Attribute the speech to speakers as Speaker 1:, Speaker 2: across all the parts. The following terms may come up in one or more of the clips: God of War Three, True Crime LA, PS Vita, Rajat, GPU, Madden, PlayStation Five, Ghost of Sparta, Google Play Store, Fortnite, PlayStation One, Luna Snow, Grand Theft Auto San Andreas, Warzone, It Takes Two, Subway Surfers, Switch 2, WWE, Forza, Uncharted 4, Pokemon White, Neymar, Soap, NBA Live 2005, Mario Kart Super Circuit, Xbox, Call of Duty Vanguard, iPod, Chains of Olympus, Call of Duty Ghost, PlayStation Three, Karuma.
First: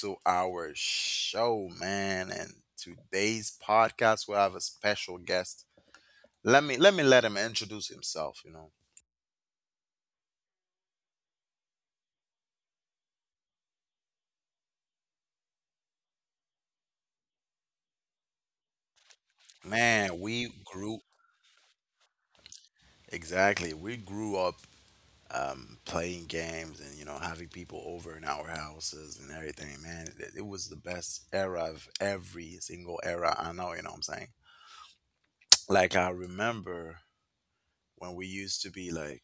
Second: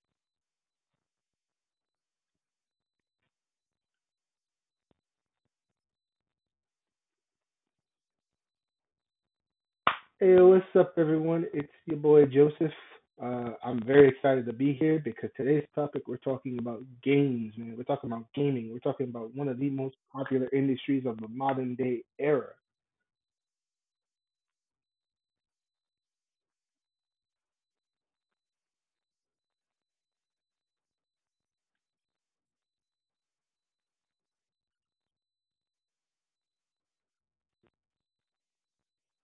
Speaker 1: to our show, man. And today's podcast we have a special guest. Let me let him introduce himself, you know.
Speaker 2: Hey, what's up, everyone? It's your boy Joseph. I'm very excited to be here because today's topic we're talking about games, man. We're talking about gaming. We're talking about one of the most
Speaker 1: Man,
Speaker 2: popular
Speaker 1: we grew
Speaker 2: industries of the modern day era.
Speaker 1: exactly. We grew up playing games and you know having people over in our houses and everything, man. It was the best era of every single era I know, you know what I'm saying? Like I remember when we used to be like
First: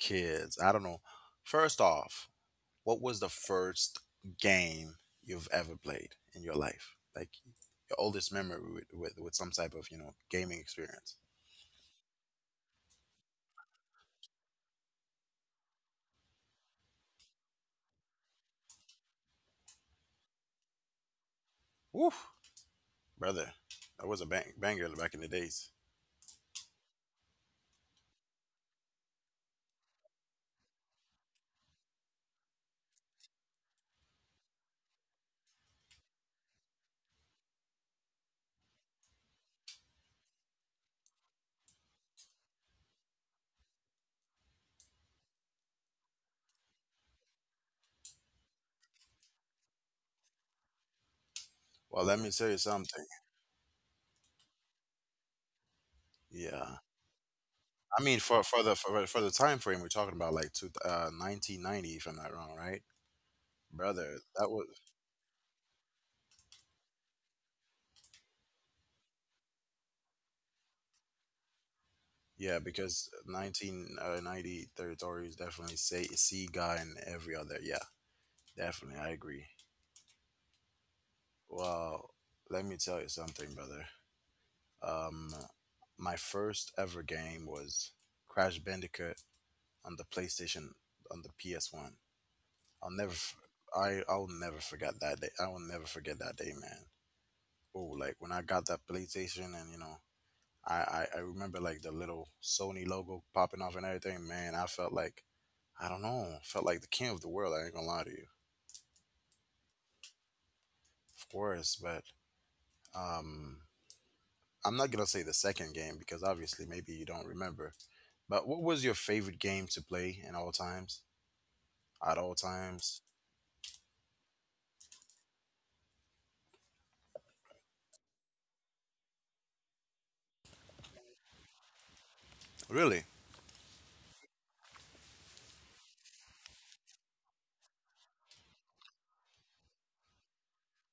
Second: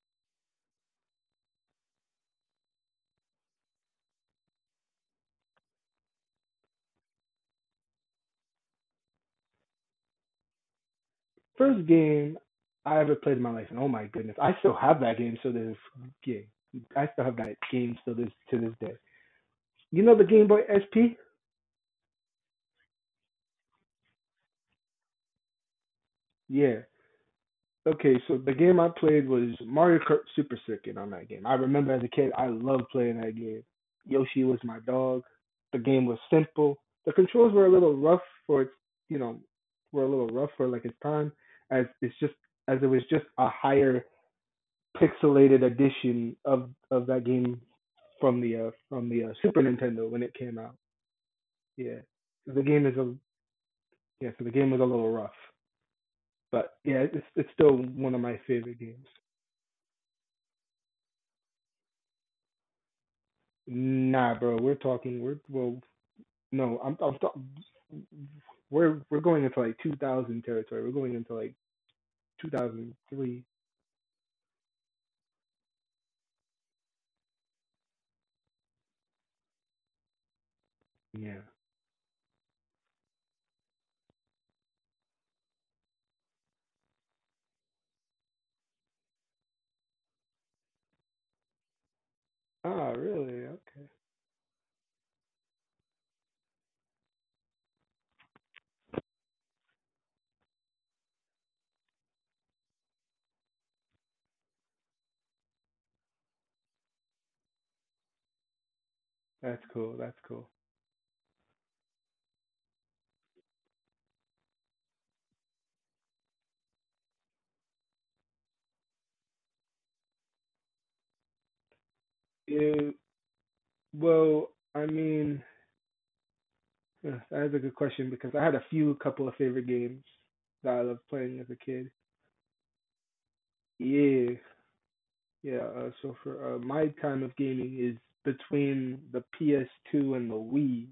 Speaker 1: kids. I don't know. First off, what was the first game you've ever played in your life? Like your oldest memory with some type of, you know, gaming experience.
Speaker 2: First game I ever played in my life, and oh my goodness, I still have that game. So this yeah, I still have that game still this to this day. You know the Game Boy SP?
Speaker 1: Woof, brother. That was a bang banger back in the days.
Speaker 2: Yeah. Okay, so the game I played was Mario Kart Super Circuit on that game. I remember as a kid, I loved playing that game. Yoshi was my dog. The game was simple. The controls were a little rough for its, you know, were a little rough for like its time, as it's just as it was just a higher pixelated edition of that game from the Super Nintendo when it came out. Yeah,
Speaker 1: Well, let me
Speaker 2: so
Speaker 1: tell you
Speaker 2: the game is
Speaker 1: something.
Speaker 2: a yeah, so the game was a little rough, but
Speaker 1: Yeah.
Speaker 2: yeah, it's still
Speaker 1: I
Speaker 2: one of
Speaker 1: mean,
Speaker 2: my
Speaker 1: for, for the
Speaker 2: favorite games.
Speaker 1: for, for the time frame we're talking about, like 1990, if I'm not wrong, right? Brother,
Speaker 2: Nah,
Speaker 1: that
Speaker 2: bro.
Speaker 1: was
Speaker 2: We're talking. We're, well, no, we're going into like 2000 territory. We're going into like
Speaker 1: Yeah, because
Speaker 2: 2003.
Speaker 1: 1990 territories definitely say see God in every other. Yeah, definitely, I agree.
Speaker 2: Yeah.
Speaker 1: Well, let me tell you something, brother. Um, my first ever game was Crash Bandicoot on the PS One. I'll
Speaker 2: Ah,
Speaker 1: never, f-
Speaker 2: really? Okay.
Speaker 1: I'll never forget that day. I will never forget that day, man. Oh, like when I got that PlayStation and you know I remember like the little Sony logo popping off and everything. Man, I felt like I don't know, felt like the king of the world. I ain't gonna lie to you,
Speaker 2: That's cool. That's cool.
Speaker 1: of course. But um, I'm not gonna say the second game because obviously maybe you don't remember. But what was your favorite game to play in all times? At all
Speaker 2: Yeah.
Speaker 1: times?
Speaker 2: Well, I mean, yeah, that is a good question because I had a few couple of favorite games that I loved playing as a kid.
Speaker 1: Really?
Speaker 2: Yeah. Yeah. So for my time of gaming is between the PS2 and the Wii.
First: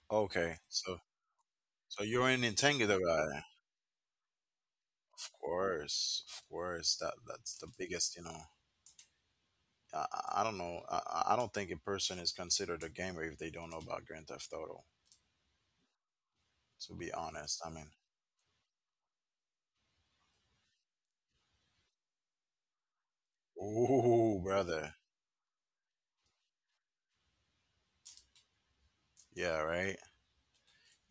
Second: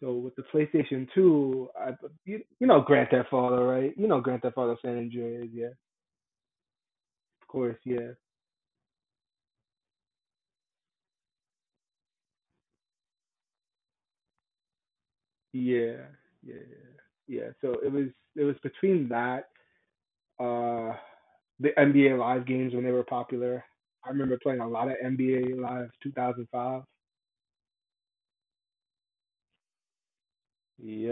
Speaker 2: So with the
Speaker 1: Okay. So
Speaker 2: PlayStation 2,
Speaker 1: so you're in
Speaker 2: you know
Speaker 1: Nintendo,
Speaker 2: Grand Theft
Speaker 1: right?
Speaker 2: Auto, right? You know Grand Theft Auto San
Speaker 1: Of
Speaker 2: Andreas, yeah. Of
Speaker 1: course, of course. That's the
Speaker 2: course, yeah.
Speaker 1: biggest, you know. I don't know. I don't think a person is considered a gamer if they don't know about Grand Theft Auto.
Speaker 2: Yeah. Yeah.
Speaker 1: To be
Speaker 2: Yeah.
Speaker 1: honest, I
Speaker 2: So it
Speaker 1: mean,
Speaker 2: was it was between that uh the NBA Live games when they were popular. I remember
Speaker 1: ooh,
Speaker 2: playing a lot
Speaker 1: brother,
Speaker 2: of NBA Live 2005.
Speaker 1: yeah, right.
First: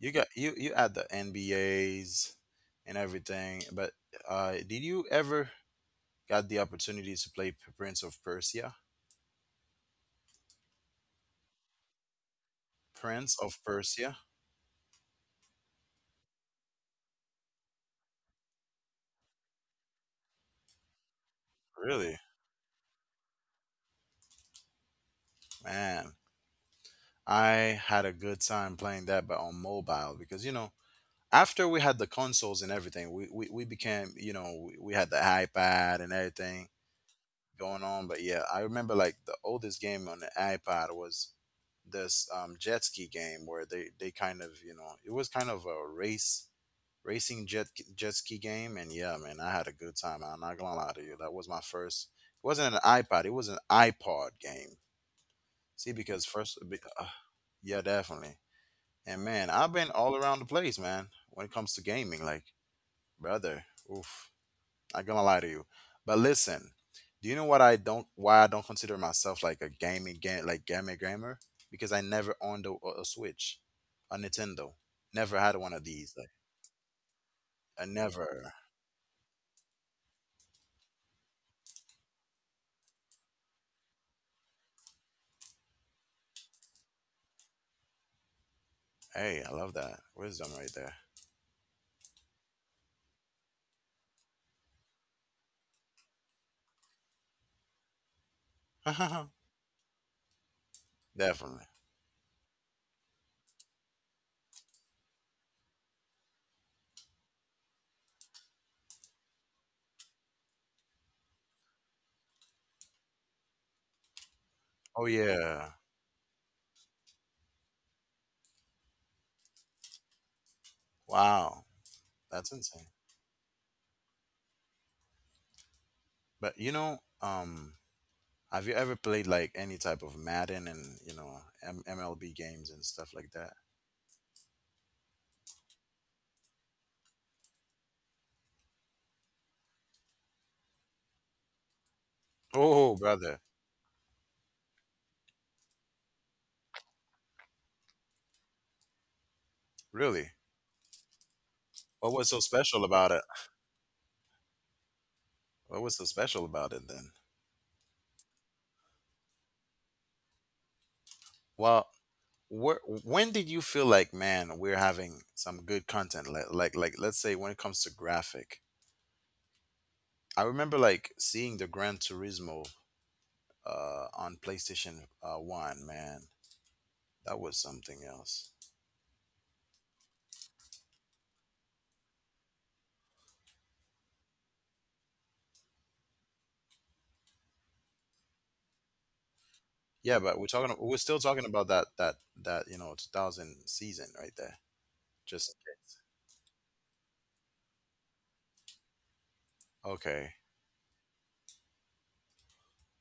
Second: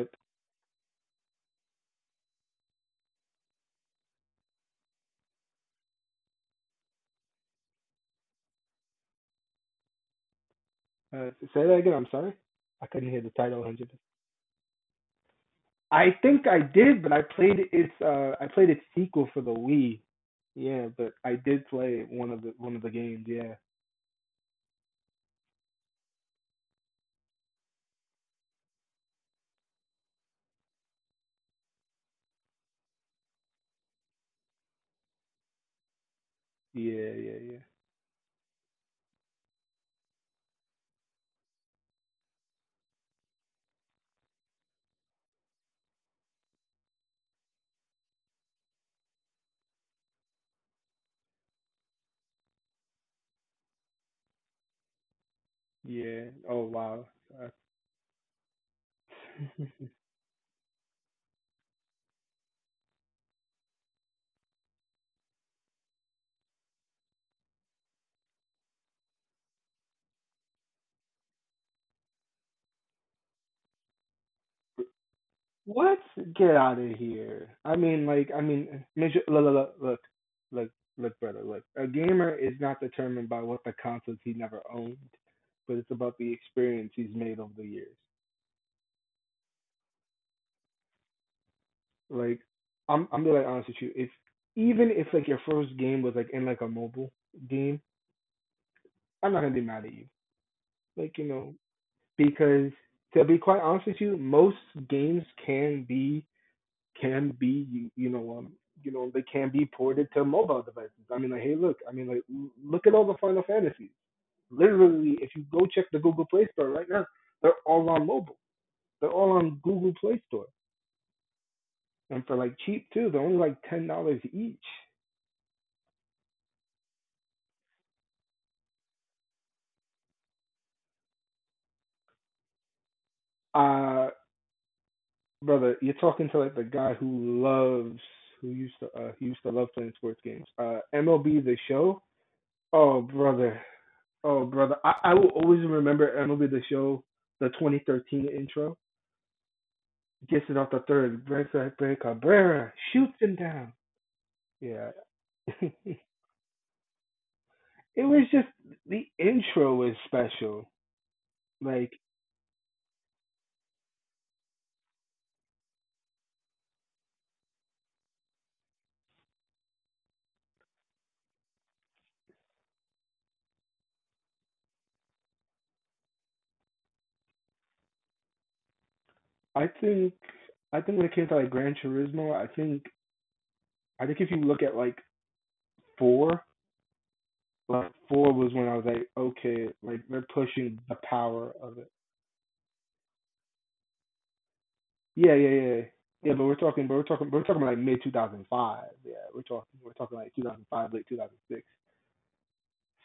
Speaker 1: You got you you had the NBAs and everything, but did you ever got the opportunity to Prince of Persia?
Speaker 2: Say that again. I'm sorry. I couldn't hear the
Speaker 1: Prince of
Speaker 2: title.
Speaker 1: Persia,
Speaker 2: I think I did, but I played its sequel for the Wii. Yeah, but I did play
Speaker 1: really,
Speaker 2: one of the games. Yeah.
Speaker 1: man. I had a good time playing that, but on mobile because you know after we had the consoles and everything, we became, you know, we had the iPad and everything.
Speaker 2: Yeah, yeah, yeah.
Speaker 1: Going on. But yeah, I remember like the oldest game on the iPod was this jet ski game where they kind of you know it was kind of a race racing jet ski game. And yeah, man, I had a good time. I'm not gonna lie to you. That was my first. It wasn't an iPod. It was an iPod game. See, because
Speaker 2: Yeah.
Speaker 1: first,
Speaker 2: Oh
Speaker 1: be-
Speaker 2: wow.
Speaker 1: yeah, definitely. And man, I've
Speaker 2: Uh,
Speaker 1: been all around the place, man. When it comes to gaming, like brother, oof. Not gonna lie to you. But listen, do you know what I don't why I don't consider myself like a gaming game like gamer gamer? Because I never owned a Switch, a Nintendo. Never had one of
Speaker 2: What?
Speaker 1: these. Like
Speaker 2: Get out of here. I
Speaker 1: I
Speaker 2: mean, like, I
Speaker 1: never.
Speaker 2: mean, look, look, look, look, look, look, brother, look. A gamer is not determined by what the consoles he never owned, but it's about the experience he's made over the years.
Speaker 1: Hey, I love that wisdom right there.
Speaker 2: Like, I'm being like honest with you. If even if like your first game was like in like a mobile game, I'm not gonna be mad at you. Like, you know,
Speaker 1: Definitely.
Speaker 2: because to be quite honest with you, most games can be you, you know they can be ported to mobile devices. I mean like look at all the Final Fantasies.
Speaker 1: Oh
Speaker 2: Literally if you go
Speaker 1: yeah.
Speaker 2: check the Google Play Store right now, they're all on mobile. They're all on Google Play Store
Speaker 1: Wow.
Speaker 2: and for like
Speaker 1: That's
Speaker 2: cheap
Speaker 1: insane.
Speaker 2: too. They're only like $10 each.
Speaker 1: But you know, have you ever played like any type of Madden and you know MLB games and stuff like that?
Speaker 2: Uh Brother, you're talking to like the guy who loves who used to he used to love playing sports games. MLB the show.
Speaker 1: Oh,
Speaker 2: Oh
Speaker 1: brother,
Speaker 2: brother. Oh brother. I will always remember MLB the show, the 2013 intro.
Speaker 1: really?
Speaker 2: Gets it off the third. Brent
Speaker 1: What was so
Speaker 2: Cabrera
Speaker 1: special about
Speaker 2: shoots
Speaker 1: it?
Speaker 2: him down. Yeah.
Speaker 1: What was
Speaker 2: it
Speaker 1: so special about it then?
Speaker 2: was just The intro was special.
Speaker 1: Well,
Speaker 2: Like
Speaker 1: when did you feel like, man, we're having some good content? Like, let's say when it comes to graphic, I remember like seeing the Gran Turismo on PlayStation One. Man, that was something else.
Speaker 2: I think I think when it came to like Gran Turismo, I think if you look at like four, was when I was like, okay, like
Speaker 1: Yeah,
Speaker 2: they're
Speaker 1: but we're talking.
Speaker 2: pushing the
Speaker 1: We're still talking
Speaker 2: power
Speaker 1: about
Speaker 2: of it.
Speaker 1: that you know 2000 season right there.
Speaker 2: Yeah, yeah,
Speaker 1: Just
Speaker 2: yeah. Yeah, but we're talking about like mid 2005. Yeah, we're talking like
Speaker 1: okay,
Speaker 2: 2005, late 2006.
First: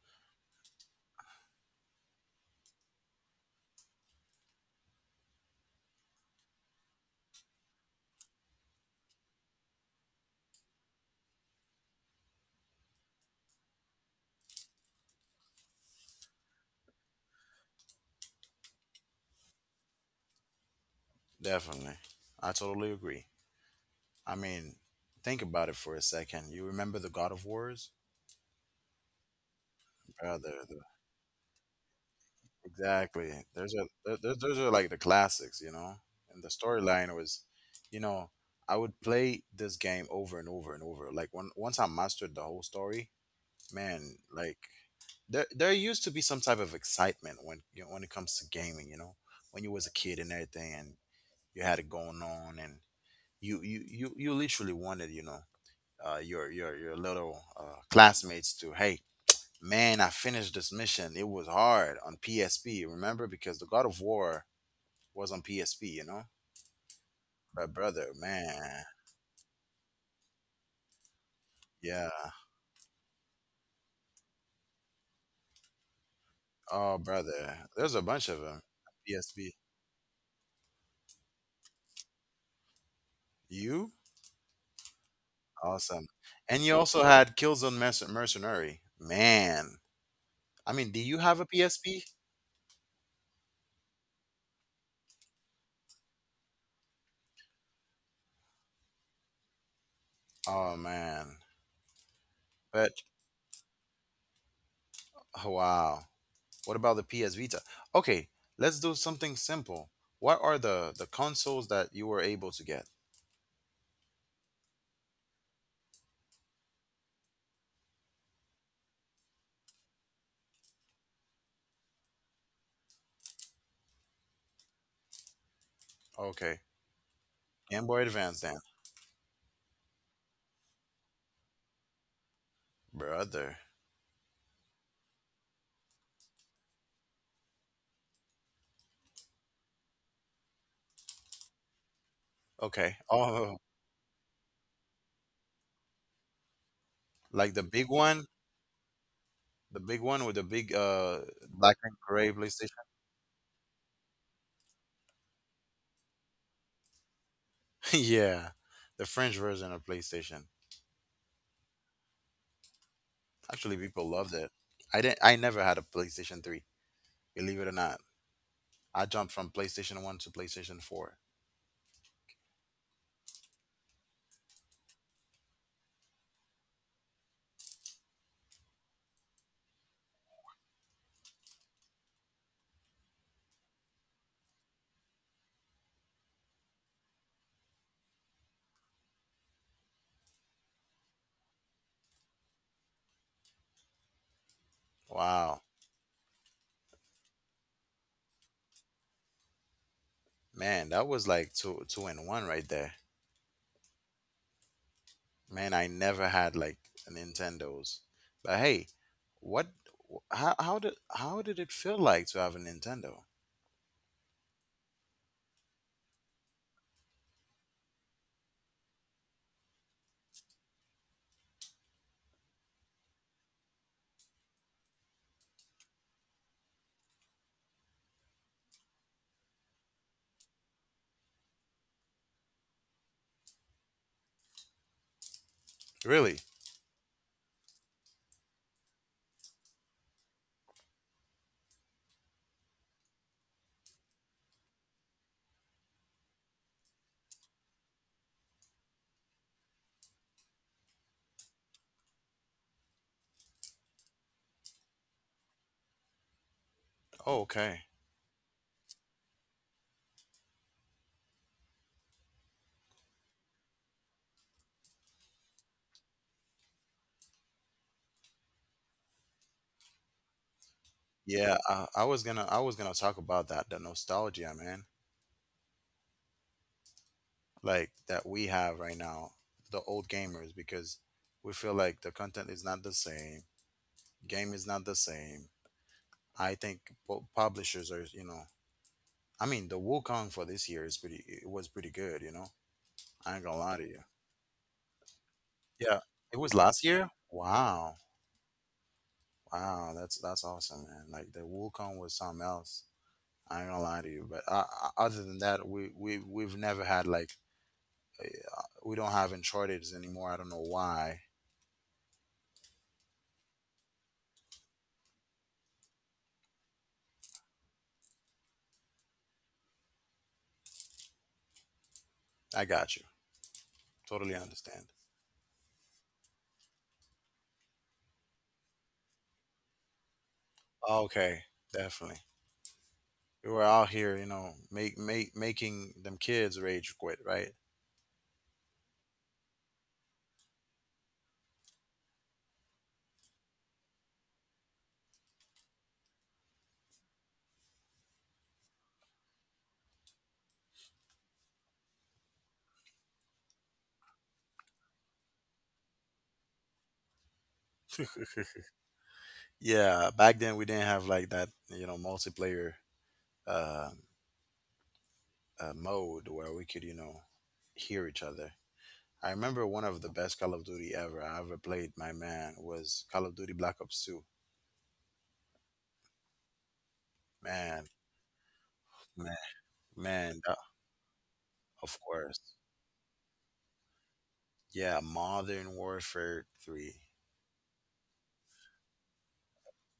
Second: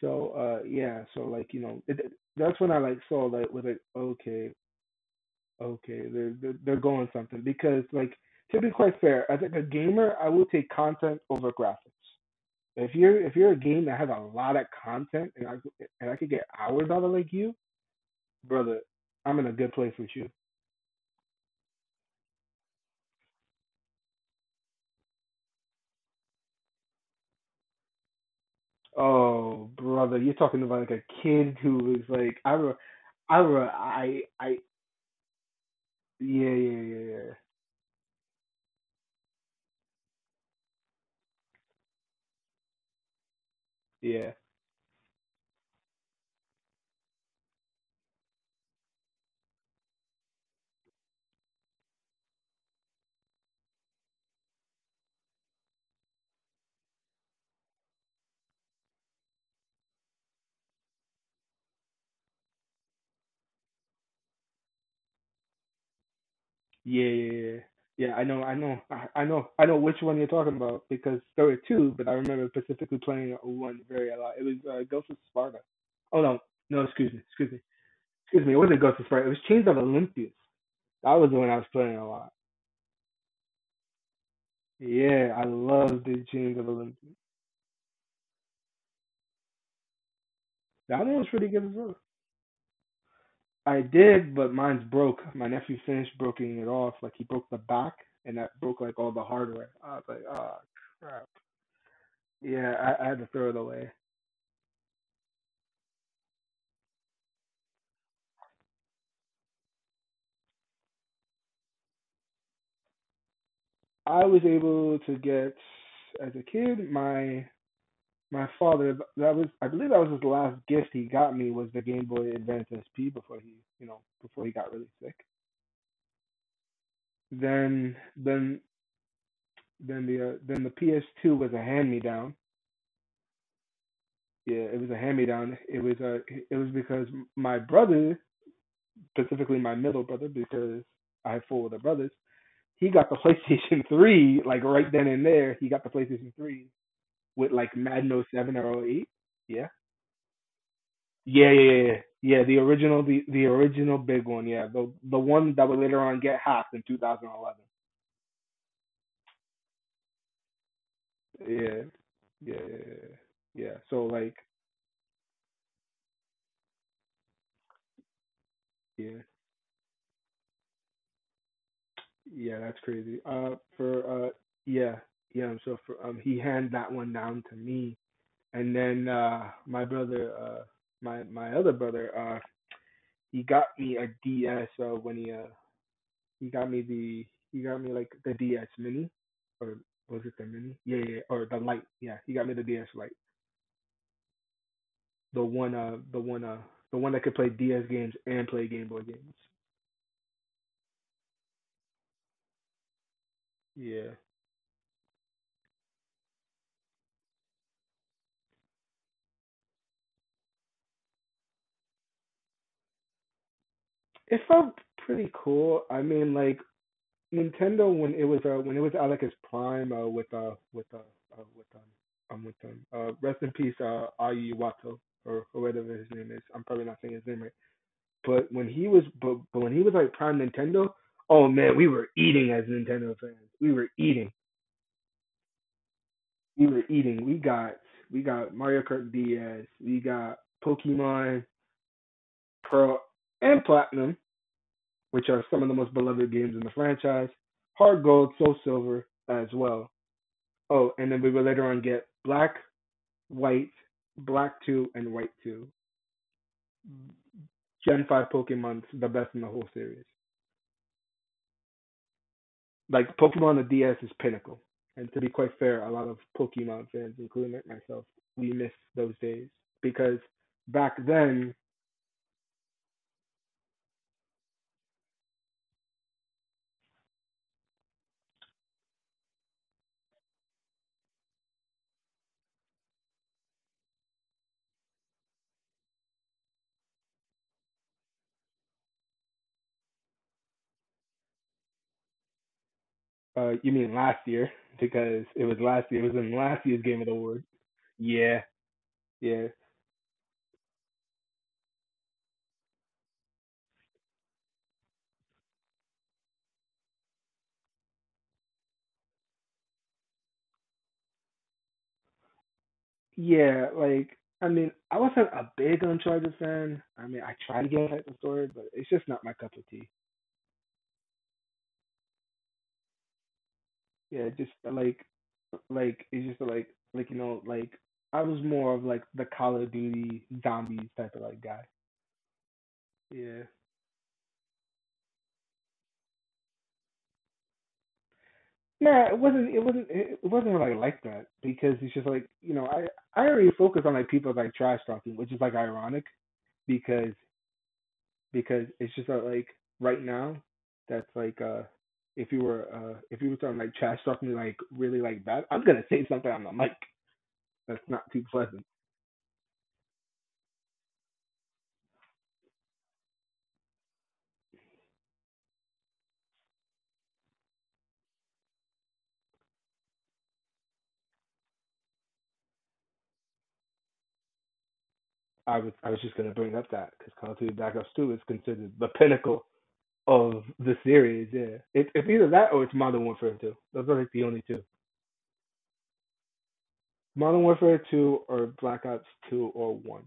Speaker 2: So yeah, so like you know, that's when I like saw like with like okay, okay, they're going something because like to be quite fair, as like a gamer, I would take content over graphics. If you're a game that has a lot of content and I could get hours out of like you, brother, I'm in a good place with you.
Speaker 1: definitely. I totally agree. I mean, think about it for a second. You remember the God of Wars,
Speaker 2: Oh brother, you're talking
Speaker 1: brother?
Speaker 2: about like a kid who is like I re-
Speaker 1: Exactly.
Speaker 2: I re-
Speaker 1: There's a there, there-
Speaker 2: I
Speaker 1: those are like the classics, you know. And the
Speaker 2: yeah, yeah, yeah,
Speaker 1: storyline
Speaker 2: yeah,
Speaker 1: was, you know, I would play this game over and over and over. Like when once I mastered the whole story, man,
Speaker 2: yeah.
Speaker 1: like there used to be some type of excitement when you know, when it comes to gaming, you know, when you was a kid and everything, and you had it going on, and you literally wanted, you know, your your little classmates to hey, man, I finished this mission. It was hard on PSP, remember? Because the God of War was on PSP, you know?
Speaker 2: Yeah, yeah, yeah.
Speaker 1: But
Speaker 2: Yeah,
Speaker 1: brother, man,
Speaker 2: I know which one you're talking about because there were two, but I
Speaker 1: yeah.
Speaker 2: remember specifically playing one very a lot. It was Ghost of Sparta. Oh no, no,
Speaker 1: Oh,
Speaker 2: excuse me, excuse me,
Speaker 1: brother. There's a bunch of
Speaker 2: excuse me. It
Speaker 1: them.
Speaker 2: wasn't Ghost of Sparta. It was
Speaker 1: PSP.
Speaker 2: Chains of Olympus. That was the one I was playing a lot.
Speaker 1: You?
Speaker 2: Yeah, I loved
Speaker 1: Awesome.
Speaker 2: the Chains of
Speaker 1: And you also
Speaker 2: Olympus.
Speaker 1: had Mercenary. Man. I mean,
Speaker 2: That
Speaker 1: do
Speaker 2: one
Speaker 1: you
Speaker 2: was
Speaker 1: have
Speaker 2: pretty
Speaker 1: a
Speaker 2: good as well.
Speaker 1: PSP?
Speaker 2: I did, but mine's broke. My nephew finished broking it off. Like he broke the back, and that broke like all the hardware. I was like, oh
Speaker 1: Oh,
Speaker 2: crap.
Speaker 1: man.
Speaker 2: Yeah, I,
Speaker 1: But,
Speaker 2: I had to throw it away.
Speaker 1: oh, wow. What about the PS Vita? Okay, let's do something simple. What are the consoles that you were able to get?
Speaker 2: I was able to get as a kid my father, that was, I believe, that was his last gift he got me, was the Game Boy Advance SP before he got really sick.
Speaker 1: Okay, Game
Speaker 2: Then
Speaker 1: Boy Advance
Speaker 2: then
Speaker 1: then.
Speaker 2: then the PS2 was a hand me down.
Speaker 1: Brother.
Speaker 2: Yeah, it was a hand me down. It was because my brother, specifically my middle brother, because I have four other brothers. He
Speaker 1: Okay.
Speaker 2: got the
Speaker 1: Oh,
Speaker 2: PlayStation 3 like right then and there. He got the PlayStation 3 with
Speaker 1: like
Speaker 2: like Madden O Seven or O Eight. Yeah.
Speaker 1: the big one with the big
Speaker 2: Yeah, yeah, yeah,
Speaker 1: black
Speaker 2: yeah.
Speaker 1: and gray
Speaker 2: Yeah, the
Speaker 1: PlayStation.
Speaker 2: original, the original big one. Yeah, the one that would later on get hacked in 2011.
Speaker 1: Yeah, the French version of PlayStation.
Speaker 2: Yeah, yeah, yeah, yeah, yeah.
Speaker 1: Actually,
Speaker 2: So
Speaker 1: people
Speaker 2: like,
Speaker 1: loved it. I didn't. I never had a PlayStation Three. Believe it or not, I
Speaker 2: yeah,
Speaker 1: jumped from PlayStation One to PlayStation Four.
Speaker 2: yeah, that's crazy. For Yeah, yeah. So for he handed that one down to me, and then my other brother, he got me a D S, when he got me the he got me like the DS Mini, or was it the Mini? Yeah, yeah, yeah, or the Lite. Yeah, he got me the DS Lite, the
Speaker 1: Wow,
Speaker 2: one uh, the one uh, the one that could play DS games and play Game Boy games.
Speaker 1: man, that was like two in one right there.
Speaker 2: Yeah,
Speaker 1: Man, I never had like a Nintendo's. But hey, what? How did it feel like to have a Nintendo?
Speaker 2: it felt pretty cool. I mean, like Nintendo when it was at like its prime uh with um with them rest in peace Ayu Iwato, or whatever his name is. I'm probably not saying his name right. But when he was, but When he was like prime Nintendo, oh man, we were eating as Nintendo fans. We were eating.
Speaker 1: Really?
Speaker 2: We were eating. We got Mario Kart DS. We got Pokemon Pearl and Platinum, which are some of the most beloved games in the franchise. Hard Gold, Soul Silver as well. Oh, and then we would later on get Black, White, Black 2, and White 2.
Speaker 1: Oh,
Speaker 2: Gen
Speaker 1: okay.
Speaker 2: Five Pokemon's the best in the whole series. Like Pokemon on the DS is pinnacle. And to be quite fair, a lot of Pokemon fans, including myself, we miss those days because back then.
Speaker 1: Yeah, I was gonna talk about that the nostalgia, man, like that we have right now, the old gamers, because we feel like the content is not the same, game is not the same. I think publishers are, you know, I mean, the Wukong for this year is pretty it was pretty good, you know. I ain't
Speaker 2: You
Speaker 1: gonna
Speaker 2: mean
Speaker 1: lie to you.
Speaker 2: last year? Because it was last year. It was
Speaker 1: Yeah,
Speaker 2: in
Speaker 1: it
Speaker 2: last
Speaker 1: was
Speaker 2: year's Game
Speaker 1: last
Speaker 2: of the
Speaker 1: year.
Speaker 2: Award.
Speaker 1: Wow,
Speaker 2: Yeah, yeah,
Speaker 1: wow, that's awesome, man. Like the Wukong was something else. I ain't gonna lie to you, but other than that, we've never had like we don't have Uncharted anymore. I don't know why.
Speaker 2: yeah. Like I mean, I wasn't a big Uncharted fan. I mean, I tried to get into the story, but it's just not my cup of tea.
Speaker 1: I got you.
Speaker 2: Yeah,
Speaker 1: Totally
Speaker 2: just
Speaker 1: understand.
Speaker 2: like it's just like you know like I was more of like the Call of Duty zombies type of like
Speaker 1: Okay,
Speaker 2: guy.
Speaker 1: definitely.
Speaker 2: Yeah,
Speaker 1: We were out here, you know, make make making them kids rage quit, right?
Speaker 2: nah, it wasn't. It wasn't. It wasn't like that because it's just like you know I already focus on like people like trash talking, which is like ironic because because it's just like right now that's like if you were talking like trash talking like really like bad, I'm gonna say something on the mic that's not too pleasant.
Speaker 1: Yeah, back then we didn't have like that, you know, multiplayer uh, mode where we could, you know, hear each other. I remember one of the best Call of Duty ever I ever played. My man was Call of Duty Black Ops Two.
Speaker 2: I was just gonna bring up that because Call of Duty Black Ops
Speaker 1: Man,
Speaker 2: Two is considered the
Speaker 1: man,
Speaker 2: pinnacle
Speaker 1: man.
Speaker 2: of the series. Yeah, it,
Speaker 1: Of
Speaker 2: it's either
Speaker 1: course,
Speaker 2: that or it's Modern Warfare Two. Those are like the only two.
Speaker 1: yeah. Modern Warfare Three.
Speaker 2: Modern Warfare 2 or Black Ops 2 or 1.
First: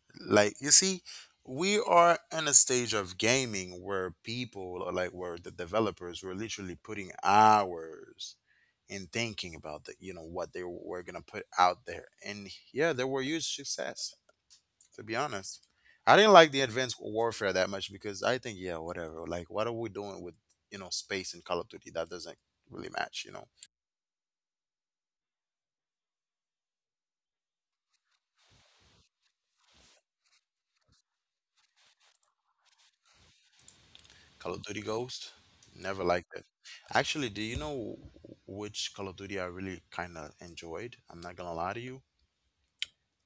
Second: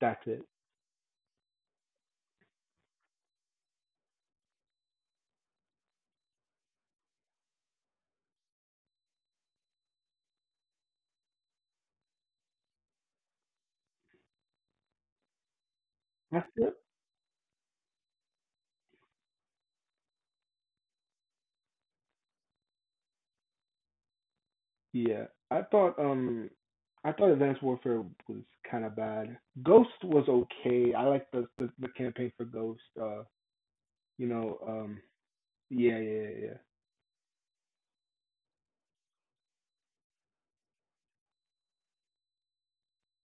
Speaker 2: That's it.
Speaker 1: Like you see we are in a stage of gaming where people or like where the developers were literally putting hours in thinking about the you know what they were gonna put out there, and yeah they were huge success. To be honest, I didn't
Speaker 2: That's
Speaker 1: like the
Speaker 2: it.
Speaker 1: Advanced Warfare that much because I think yeah whatever like what are we doing with you know space and Call of Duty that doesn't really match you know.
Speaker 2: Yeah. I thought um I thought Advanced Warfare was kind of bad. Ghost was okay. I like the campaign for Ghost. You
Speaker 1: Call
Speaker 2: know,
Speaker 1: of Duty
Speaker 2: um,
Speaker 1: Ghost?
Speaker 2: yeah, yeah,
Speaker 1: Never
Speaker 2: yeah.
Speaker 1: liked it.
Speaker 2: Yeah.
Speaker 1: Actually, do you know which Call of Duty I really kind of enjoyed? I'm not gonna lie to you.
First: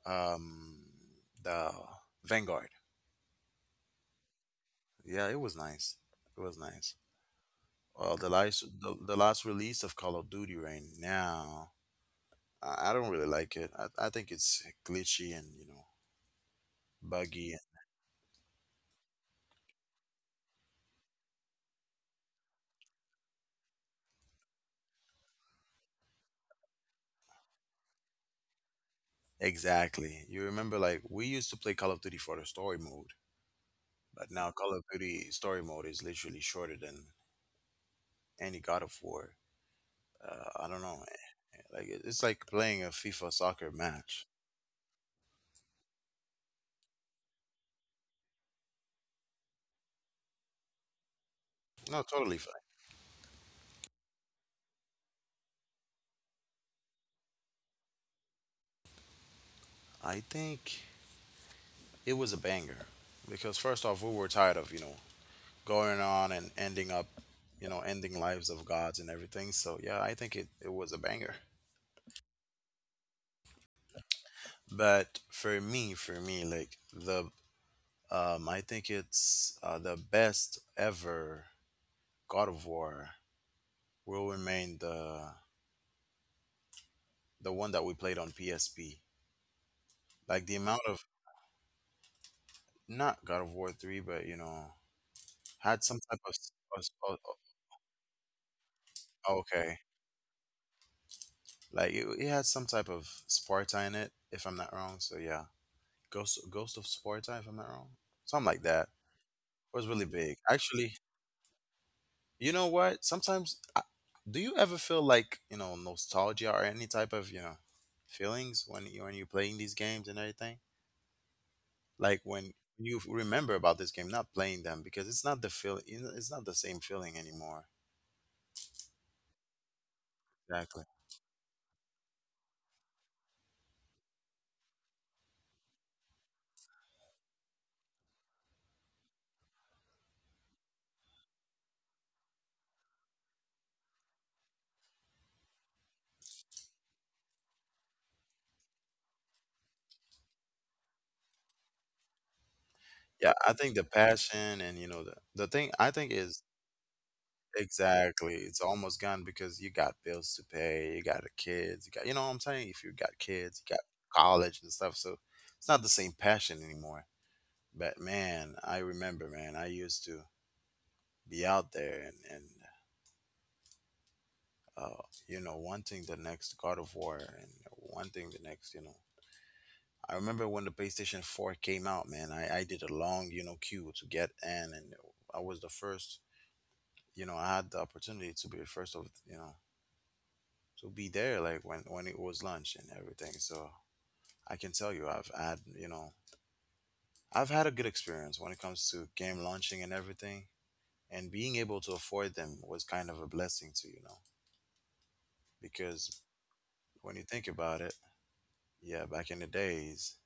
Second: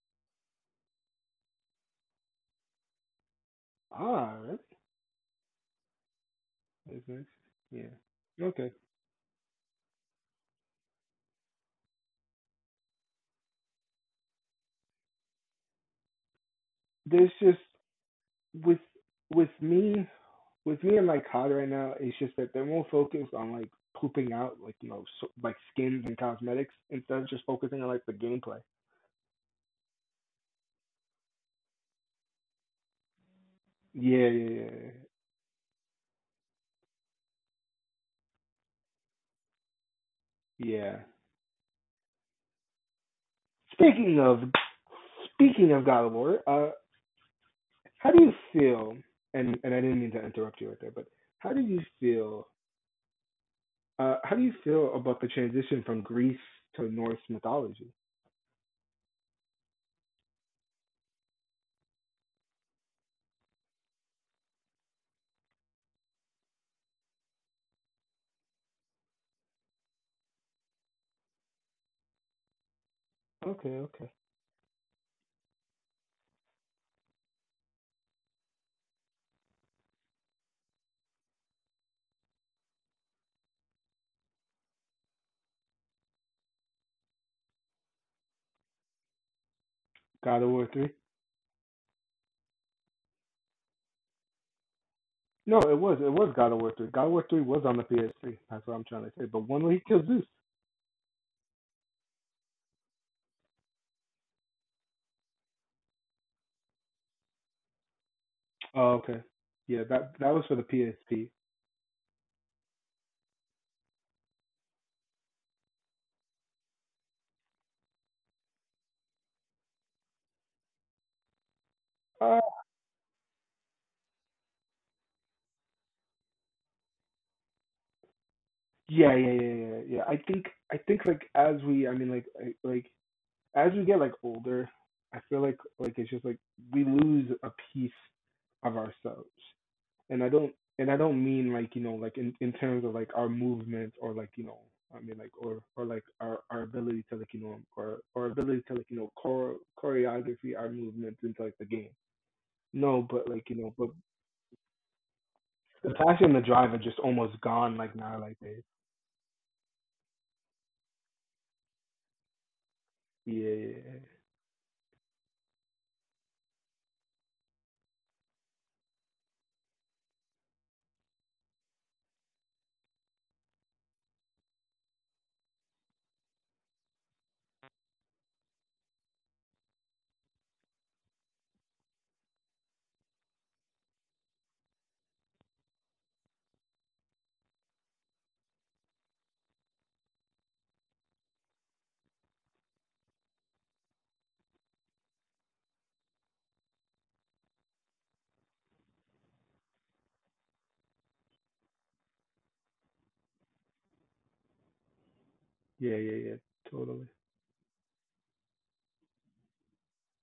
Speaker 1: Um, the Vanguard.
Speaker 2: Ah, really?
Speaker 1: Yeah, it was nice. It was nice.
Speaker 2: That's nice. Yeah.
Speaker 1: Well,
Speaker 2: Okay.
Speaker 1: the last release of Call of Duty right now, I don't really like it. I think it's glitchy and you know
Speaker 2: There's
Speaker 1: buggy.
Speaker 2: just with with me with me and my cod right now it's just that they're more focused on like pooping out like so, like skins and cosmetics instead of just focusing on like the gameplay.
Speaker 1: Exactly. You remember like we used to play Call of Duty for the story mode, but
Speaker 2: Yeah,
Speaker 1: now Call
Speaker 2: yeah,
Speaker 1: of Duty story mode is literally shorter than any God of War. I don't
Speaker 2: yeah.
Speaker 1: know.
Speaker 2: Yeah.
Speaker 1: Like it's like playing a FIFA soccer match.
Speaker 2: Speaking of speaking of God of War, how do you feel? And I didn't mean to interrupt you right there, but how do you
Speaker 1: No, totally
Speaker 2: feel?
Speaker 1: fine.
Speaker 2: How do you feel about the transition from Greece to Norse mythology?
Speaker 1: I think it was a banger because first off, we were tired of you know going on and ending up, you know, ending lives of gods and everything. So yeah, I think it it was a banger.
Speaker 2: Okay, okay.
Speaker 1: But for me, like the I think it's the best ever God of War will remain the one that we played on PSP. Like the
Speaker 2: God of
Speaker 1: amount
Speaker 2: War
Speaker 1: of
Speaker 2: three.
Speaker 1: not God of War three, but you know
Speaker 2: No,
Speaker 1: Had some
Speaker 2: it
Speaker 1: type
Speaker 2: was it was God
Speaker 1: of
Speaker 2: of
Speaker 1: s-
Speaker 2: War three.
Speaker 1: o-
Speaker 2: God of War three was on the PS3. That's what I'm trying to
Speaker 1: o-
Speaker 2: say. But
Speaker 1: okay,
Speaker 2: when he kills Zeus.
Speaker 1: it had some type of Sparta in it, if I'm not wrong. So yeah, Ghost of Sparta, if I'm not wrong, something like that.
Speaker 2: Oh, okay.
Speaker 1: It was
Speaker 2: Yeah,
Speaker 1: really big,
Speaker 2: that was for the
Speaker 1: actually.
Speaker 2: PSP.
Speaker 1: You know what? Sometimes, do you ever feel like you know nostalgia or any type of you know feelings when you when you're playing these games and everything? Like when
Speaker 2: Uh,
Speaker 1: you remember about this game, not playing them because it's not the feel, you know, it's not the same feeling anymore.
Speaker 2: yeah. I think
Speaker 1: Exactly.
Speaker 2: like as we, I mean, like as we get like older, I feel like it's just like we lose a piece of ourselves. and I don't and I don't mean like you know like in terms of like our movement or like you know I mean like or like our ability to like you know or our ability to like you know chore- choreography our movements into like the game. No,
Speaker 1: Yeah,
Speaker 2: but
Speaker 1: I
Speaker 2: like you
Speaker 1: think the
Speaker 2: know, but
Speaker 1: passion and you know the thing I
Speaker 2: the
Speaker 1: think
Speaker 2: passion
Speaker 1: is
Speaker 2: and the drive are just almost gone like now
Speaker 1: exactly.
Speaker 2: like
Speaker 1: It's
Speaker 2: they
Speaker 1: almost gone because you got bills to pay, you got kids, you got you know what I'm saying? If you got
Speaker 2: yeah
Speaker 1: kids, you got
Speaker 2: yeah
Speaker 1: college and stuff, so it's not the same passion anymore. But man, I remember, man, I used to be out there and uh, wanting the next God of War and wanting the next. I remember when the PlayStation 4 came out, man, I did a long, queue to get in. And I was the first, I had the opportunity to be the first of, to be there like when it was lunch and everything. So I can tell you, I've had a good experience when it comes to game launching and everything. And being able to afford them was kind of a blessing to,
Speaker 2: yeah yeah yeah
Speaker 1: because
Speaker 2: yeah totally.
Speaker 1: when you think about it. Yeah, back in the days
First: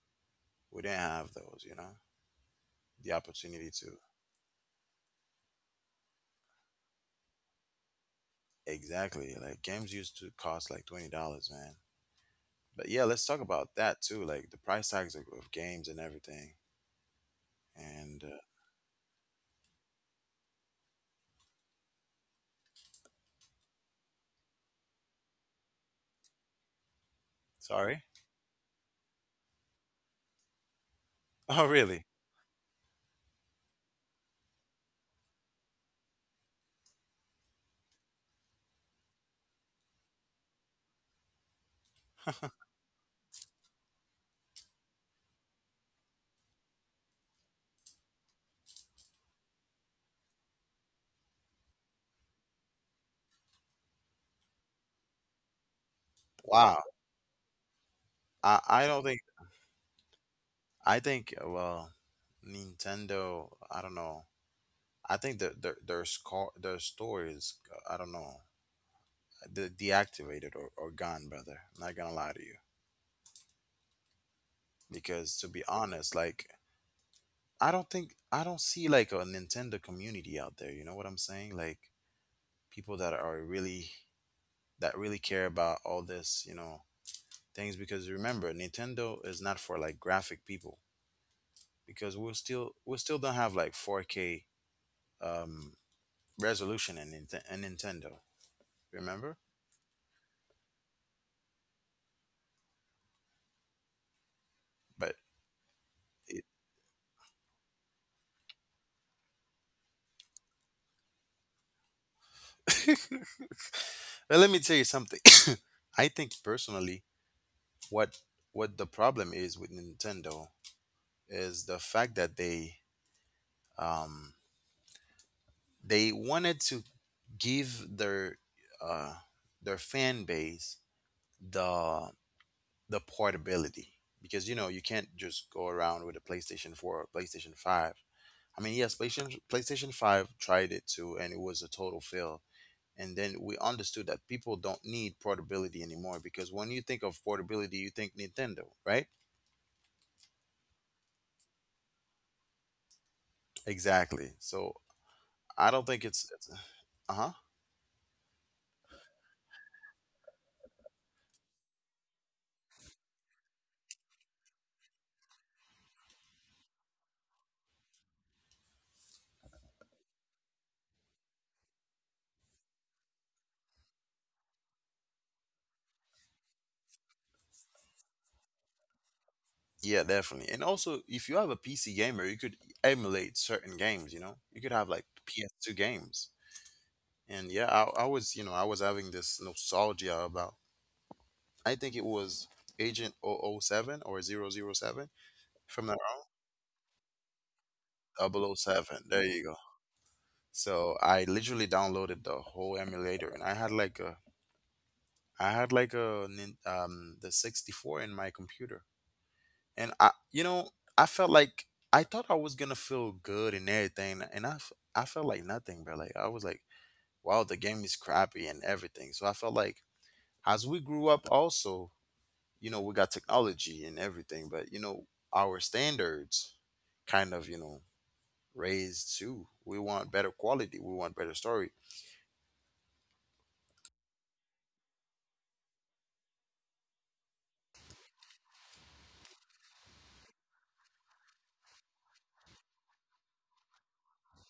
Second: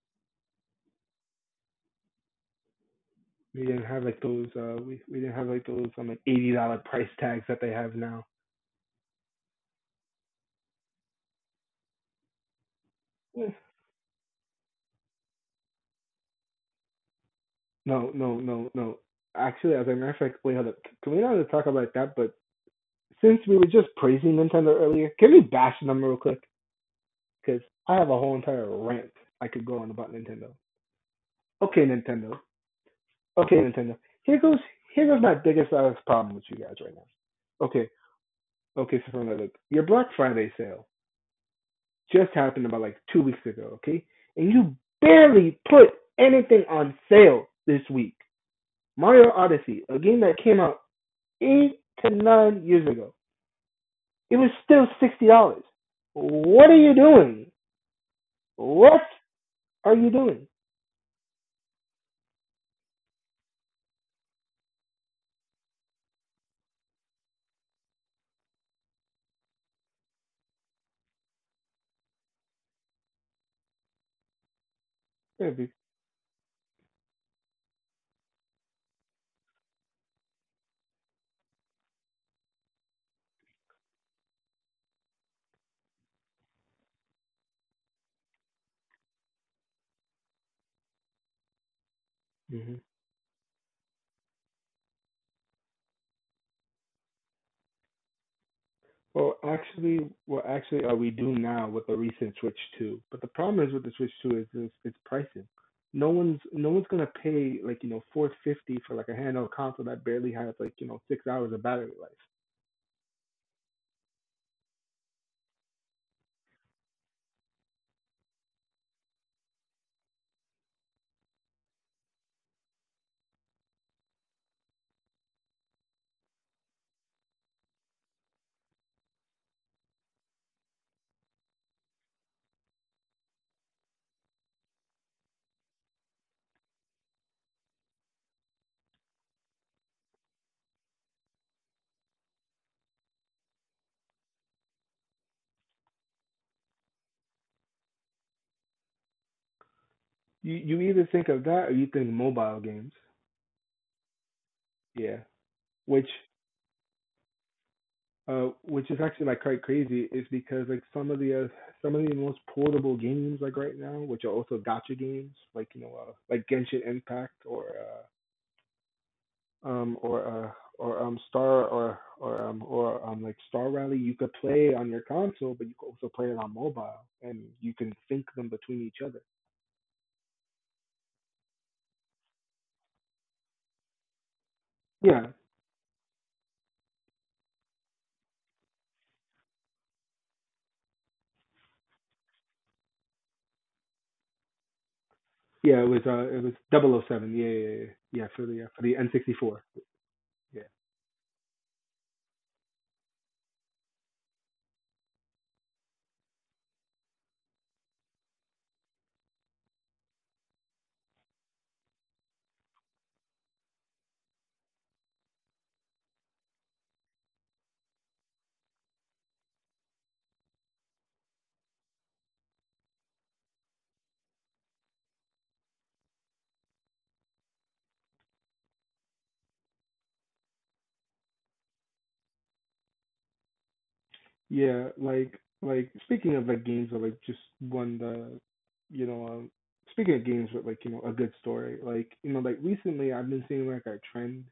Speaker 1: we didn't have those, the
Speaker 2: We
Speaker 1: opportunity
Speaker 2: didn't
Speaker 1: to.
Speaker 2: have like those we didn't have like those like $80 price tags that they have now.
Speaker 1: Exactly, like games used to cost like $20, man. But yeah, let's talk
Speaker 2: Yeah.
Speaker 1: about that too, like the price tags of games and everything,
Speaker 2: No,
Speaker 1: and
Speaker 2: no, no, no. Actually, as a matter of fact, wait, hold up. Can we not really talk about that? But since we were just praising Nintendo earlier, can we bash them real quick? Because I
Speaker 1: sorry.
Speaker 2: have a whole entire rant I could go on about Nintendo.
Speaker 1: Oh,
Speaker 2: Okay,
Speaker 1: really?
Speaker 2: Nintendo. Okay, Nintendo. Here goes my biggest problem with you guys right now. Okay, okay, so look, your Black Friday sale just happened about like 2 weeks ago, okay? And you barely put anything on sale this week. Mario Odyssey, a game that came out 8 to 9 years ago, it was still $60. What are
Speaker 1: Wow,
Speaker 2: you doing?
Speaker 1: I
Speaker 2: What
Speaker 1: don't think.
Speaker 2: are you doing?
Speaker 1: I think, well, Nintendo. I don't know. I think that their store is, I don't know, deactivated or gone, brother. I'm not gonna lie to you, because to
Speaker 2: Yeah,
Speaker 1: be
Speaker 2: be,
Speaker 1: honest, like I don't see like a Nintendo community out there. You know what I'm saying? Like people that are really care about all this, things. Because remember, Nintendo is not for like graphic people, because
Speaker 2: hmm
Speaker 1: we still don't have like 4K um resolution in Nintendo. Remember?
Speaker 2: Well, actually, we do now with the recent Switch 2. But the problem is with the Switch 2 is it's
Speaker 1: But
Speaker 2: pricing.
Speaker 1: it,
Speaker 2: No one's gonna pay like you know 450 for like a handheld console that barely has like you know 6 hours of battery life.
Speaker 1: but let me tell you something. I think, personally, what what the problem is with Nintendo is the fact that they, um, they wanted to give their, uh, their fan base the the portability, because you can't just go around with a PlayStation 4 or PlayStation 5. I mean, yes, PlayStation Five tried it too, and it was a total fail. And then we understood that people don't need portability anymore, because when you think of portability, you think Nintendo, right?
Speaker 2: You either think of that or you think mobile games.
Speaker 1: Exactly. So
Speaker 2: Yeah,
Speaker 1: I don't think
Speaker 2: which
Speaker 1: it's. Uh-huh.
Speaker 2: which is actually like quite crazy, is because like some of the most portable games like right now, which are also gotcha games, like you know like Genshin Impact or Star or like Star Rally, you could play on your console, but you could also play it on mobile, and you can sync them between each other.
Speaker 1: Yeah, definitely. And also, if you have a PC gamer, you could emulate certain games, you could have like
Speaker 2: Yeah,
Speaker 1: PS2 games. And yeah, I was having this nostalgia about, I think it was agent double oh 007, or double oh 007,
Speaker 2: yeah,
Speaker 1: from that wrong.
Speaker 2: it was Double O Seven. Yeah,
Speaker 1: Double O
Speaker 2: for the
Speaker 1: Seven. There you go.
Speaker 2: N64. Yeah.
Speaker 1: So I literally downloaded the whole emulator, and I had like a the 64 in my computer, and I felt like I thought I was gonna feel good and everything, and I felt like nothing, bro. Like I was like, wow, the game is crappy and everything. So I felt like, as we grew up also, we got technology and everything, but our standards kind of, raised too. We want better quality. We want better story.
Speaker 2: Yeah, like speaking of like games or like just won the you know, um speaking of games with like, you know, a good story, like, you know, like recently I've been seeing like a trend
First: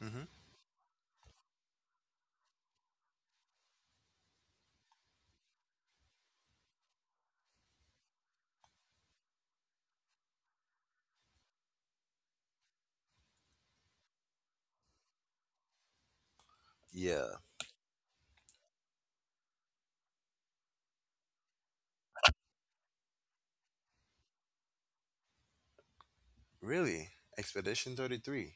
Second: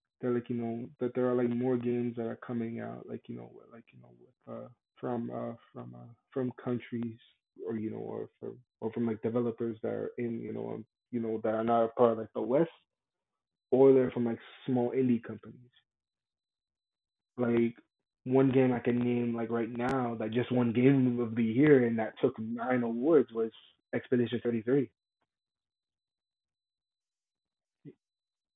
Speaker 1: Hmm.
Speaker 2: that like, you know, that there are like more games that are coming out like, you know, with like, you know, with from countries or you know, or from like developers that are in, you know, that are not a part of like the West or they're from like small indie companies.
Speaker 1: Yeah.
Speaker 2: Like one game I can name like right now that just won game of the year and that took nine awards was Expedition 33.
Speaker 1: Really? Expedition 33.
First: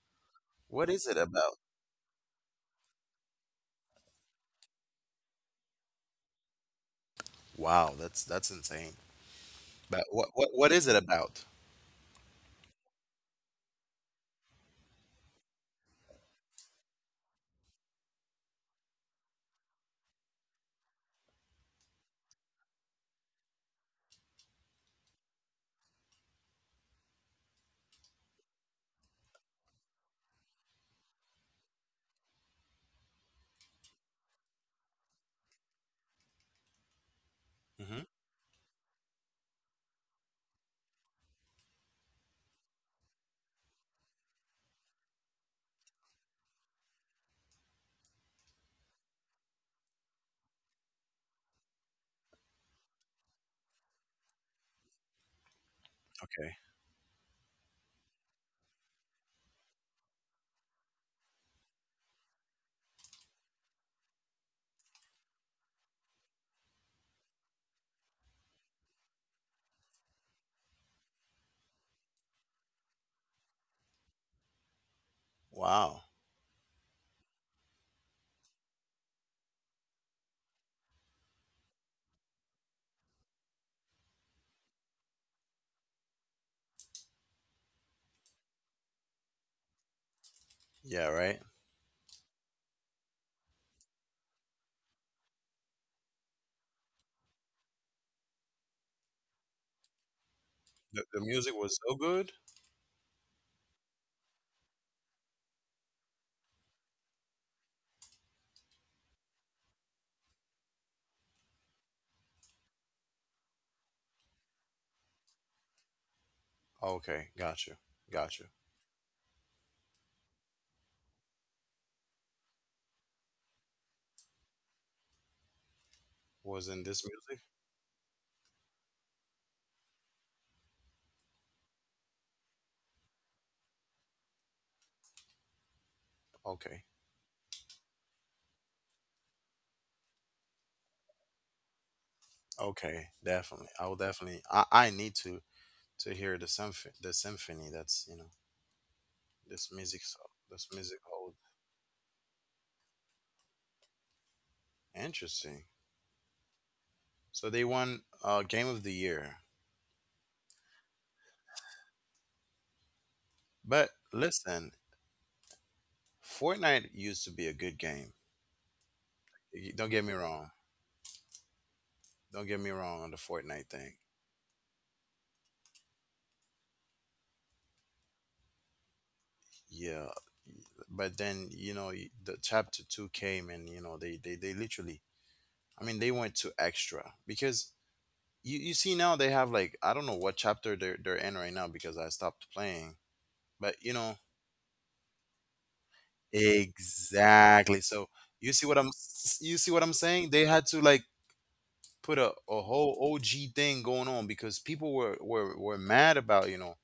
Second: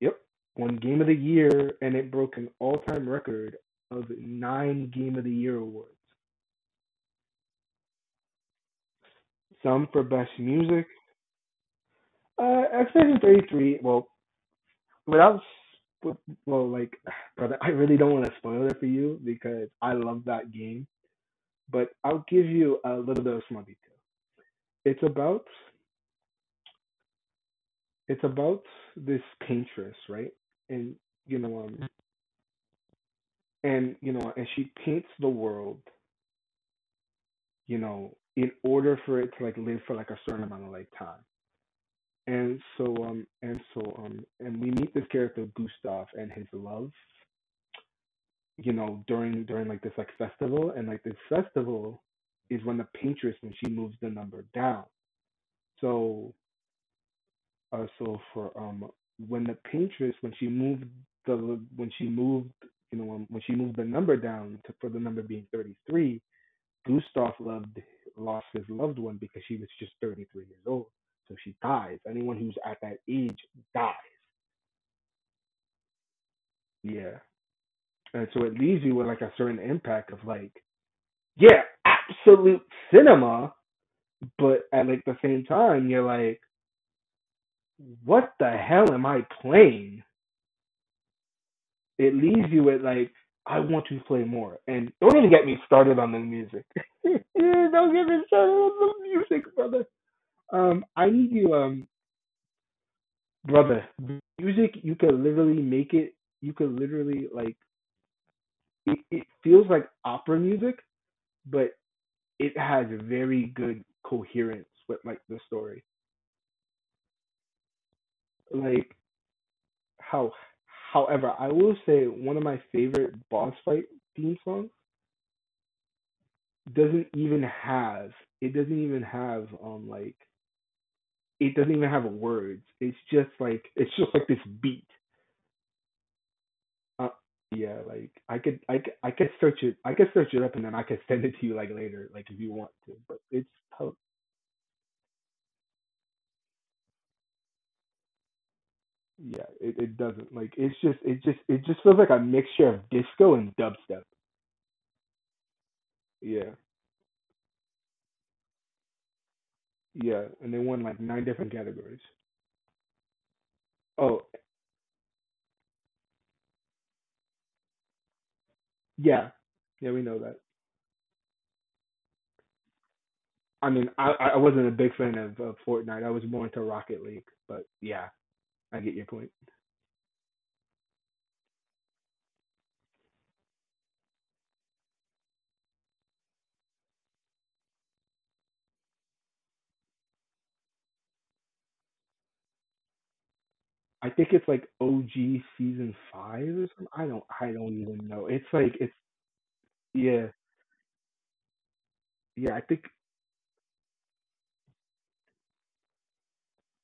Speaker 2: Yep, won
Speaker 1: What
Speaker 2: game of
Speaker 1: is
Speaker 2: the
Speaker 1: it about?
Speaker 2: year and it broke an all-time record of nine game of the year awards.
Speaker 1: Wow, that's insane.
Speaker 2: Some
Speaker 1: But
Speaker 2: for
Speaker 1: what
Speaker 2: best
Speaker 1: what what is
Speaker 2: music.
Speaker 1: it about?
Speaker 2: Expedition 33. Well, without like, brother, I really don't want to spoil it for you because I love that game, but I'll give you a little bit of small detail. It's about it's about this paintress, right? And you know, and you know, and she paints the world, you
Speaker 1: Hmm.
Speaker 2: know, in order for it to like live for like a certain amount of like time. And so, and we meet this character Gustav and his love, you know, during like this like festival, and like this festival is when the paintress when she moves the number down. So
Speaker 1: Okay.
Speaker 2: also for When the Patriots when she moved the when she moved you know when she moved the number down to for the number being 33, Gustav loved lost his loved one because she was just 33 years old, so she dies. Anyone who's at that age dies.
Speaker 1: Wow.
Speaker 2: Yeah, and so it leaves you with like a certain impact of like yeah, absolute cinema, but at like the same time you're like what the hell am I playing?
Speaker 1: Yeah, right.
Speaker 2: It leaves you with like, I want to play more. And don't even get me started on the music. don't get me started on the music, brother. Um,
Speaker 1: The,
Speaker 2: I
Speaker 1: the
Speaker 2: need you,
Speaker 1: music was
Speaker 2: um,
Speaker 1: so good.
Speaker 2: brother. Music, you could literally make it. You could literally like. It feels like opera music, but it has very good coherence with like the story.
Speaker 1: Okay, got you. Got you.
Speaker 2: Like how, However, I will say one of my favorite boss fight theme songs
Speaker 1: Was in
Speaker 2: doesn't
Speaker 1: this
Speaker 2: even
Speaker 1: music?
Speaker 2: have it doesn't even have um like it doesn't even have words. It's just like this beat.
Speaker 1: Okay.
Speaker 2: Uh, yeah, like I could search it up and then I could send it to you like later like if you want to.
Speaker 1: Okay,
Speaker 2: But it's
Speaker 1: definitely. I will definitely I need to hear the symphony that's,
Speaker 2: yeah
Speaker 1: this
Speaker 2: it
Speaker 1: music so-
Speaker 2: doesn't like
Speaker 1: this music hold.
Speaker 2: it just feels like a mixture of disco and dubstep.
Speaker 1: Interesting.
Speaker 2: Yeah
Speaker 1: So they won game of the year.
Speaker 2: yeah, and they won like nine different categories.
Speaker 1: But
Speaker 2: Oh
Speaker 1: listen, Fortnite used to be a good game.
Speaker 2: yeah yeah,
Speaker 1: Don't
Speaker 2: we
Speaker 1: get me
Speaker 2: know that.
Speaker 1: wrong. Don't get me wrong on the Fortnite
Speaker 2: I mean,
Speaker 1: thing.
Speaker 2: I wasn't a big fan of Fortnite. I was more into Rocket League, but yeah, I get your point.
Speaker 1: Yeah, but then the chapter two came, and they literally. I mean, they went to extra because you see, now they have like, I don't know what chapter they're in right now because I stopped playing. But you
Speaker 2: I
Speaker 1: know.
Speaker 2: think it's like OG season five or something. I don't
Speaker 1: Exactly.
Speaker 2: even
Speaker 1: So
Speaker 2: know. It's like it's
Speaker 1: you see what I'm
Speaker 2: yeah
Speaker 1: saying? They had to like put a,
Speaker 2: yeah. I
Speaker 1: a
Speaker 2: think
Speaker 1: whole OG thing going on because people were mad about,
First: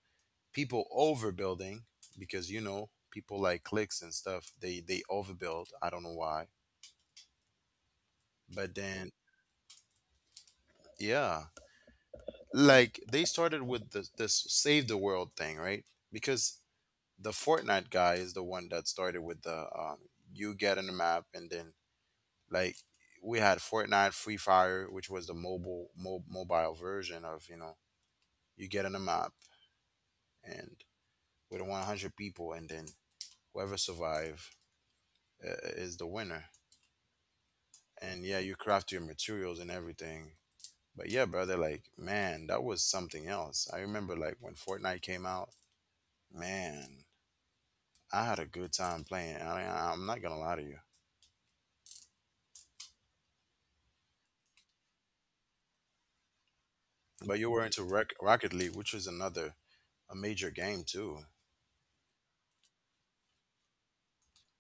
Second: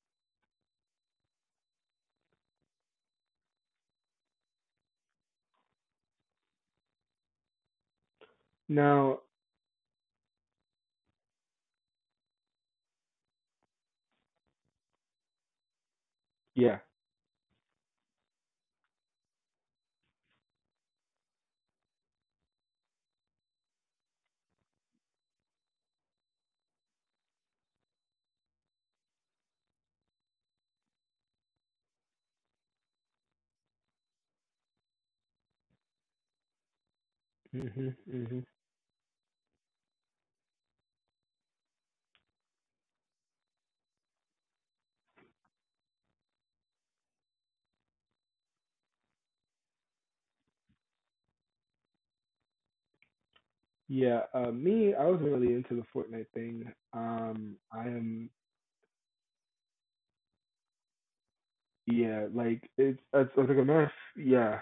Speaker 1: people overbuilding, because people like clicks and stuff, they overbuild. I don't know why. But then,
Speaker 2: now
Speaker 1: yeah, like they started with this save the world thing, right? Because
Speaker 2: yeah.
Speaker 1: the Fortnite guy is the one that started with the, you get in the map and then, like, we had Fortnite Free Fire, which was the mobile, mobile version of, you get in the map and with 100 people, and then whoever survive, uh, is the winner.
Speaker 2: Mhm
Speaker 1: And yeah,
Speaker 2: mhm.
Speaker 1: you craft your materials and everything. But yeah, brother, like man, that was something else. I remember like when Fortnite came out, man, I had a good time playing. I'm not gonna lie to you.
Speaker 2: Yeah. Me, I wasn't really into the Fortnite thing.
Speaker 1: But you were into
Speaker 2: I am
Speaker 1: Rocket League, which was another a major game too.
Speaker 2: yeah like it's like a mess. Yeah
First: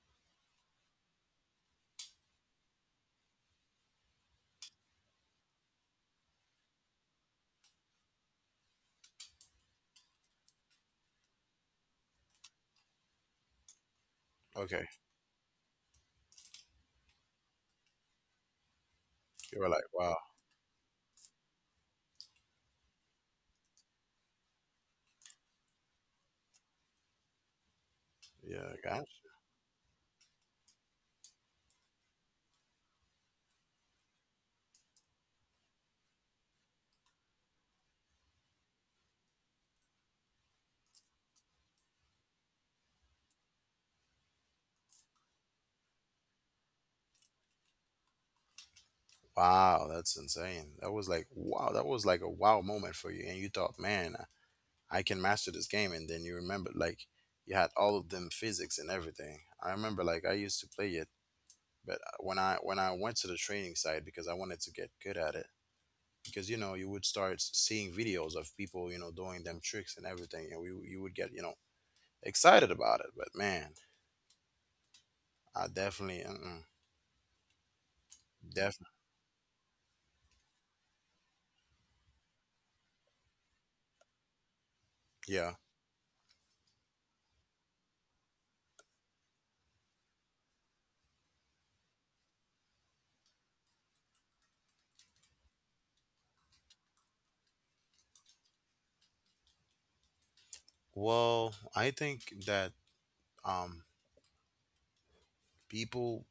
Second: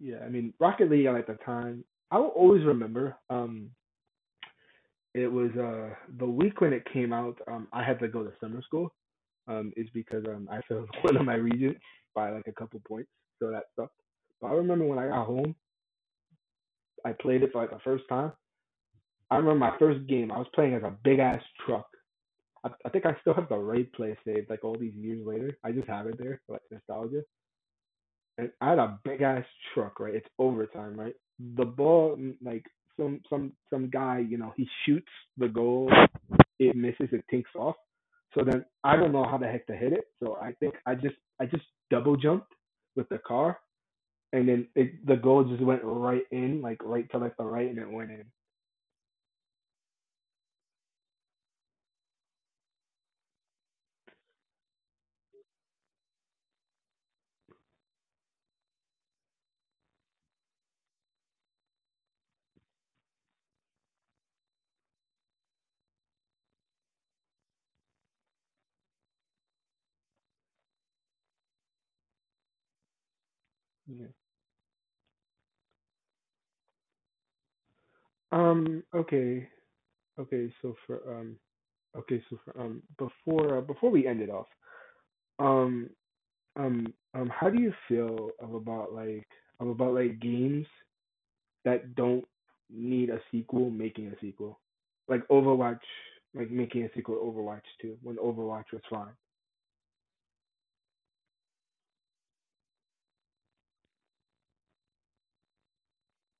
Speaker 2: yeah. I mean, Rocket League at the time, I will always remember. It was the week when it came out I had to go to summer school is because I failed one of my regents by like a couple points, so that sucked. But I remember
Speaker 1: Okay,
Speaker 2: when I got home I played it for like the first time. I remember
Speaker 1: you were
Speaker 2: my
Speaker 1: like,
Speaker 2: first
Speaker 1: wow,
Speaker 2: game I was playing as a big ass truck. I think I still have the raid play saved like all these years later. I just have it there for like nostalgia, and I
Speaker 1: yeah,
Speaker 2: had a big
Speaker 1: gosh,
Speaker 2: ass truck, right? It's overtime, right? The ball, like some guy, you know, he shoots the goal, it misses, it tinks off. So then I don't know how the heck to hit it. So I think I just double jumped with the car, and then the goal just went right in, like right to like the right, and it went in.
Speaker 1: wow, that's insane. That was like, wow, that was like a wow moment for you, and you thought, man, I can master this game, and then you remember like you had all of them physics and everything. I remember like I used to play it, but when I went to the training side, because I wanted to get good at it, because you would start seeing videos of people, doing them tricks and everything, and we you would get, excited about it. But man,
Speaker 2: Yeah.
Speaker 1: i definitely mm definitely
Speaker 2: Okay. Okay. So for um. Okay. So for before before we end it off.
Speaker 1: Yeah,
Speaker 2: Um. Um. How do you feel of about like games that don't need a sequel making a sequel. Like Overwatch, like making a sequel to Overwatch 2 when Overwatch was fine.
Speaker 1: well, I think that, um people,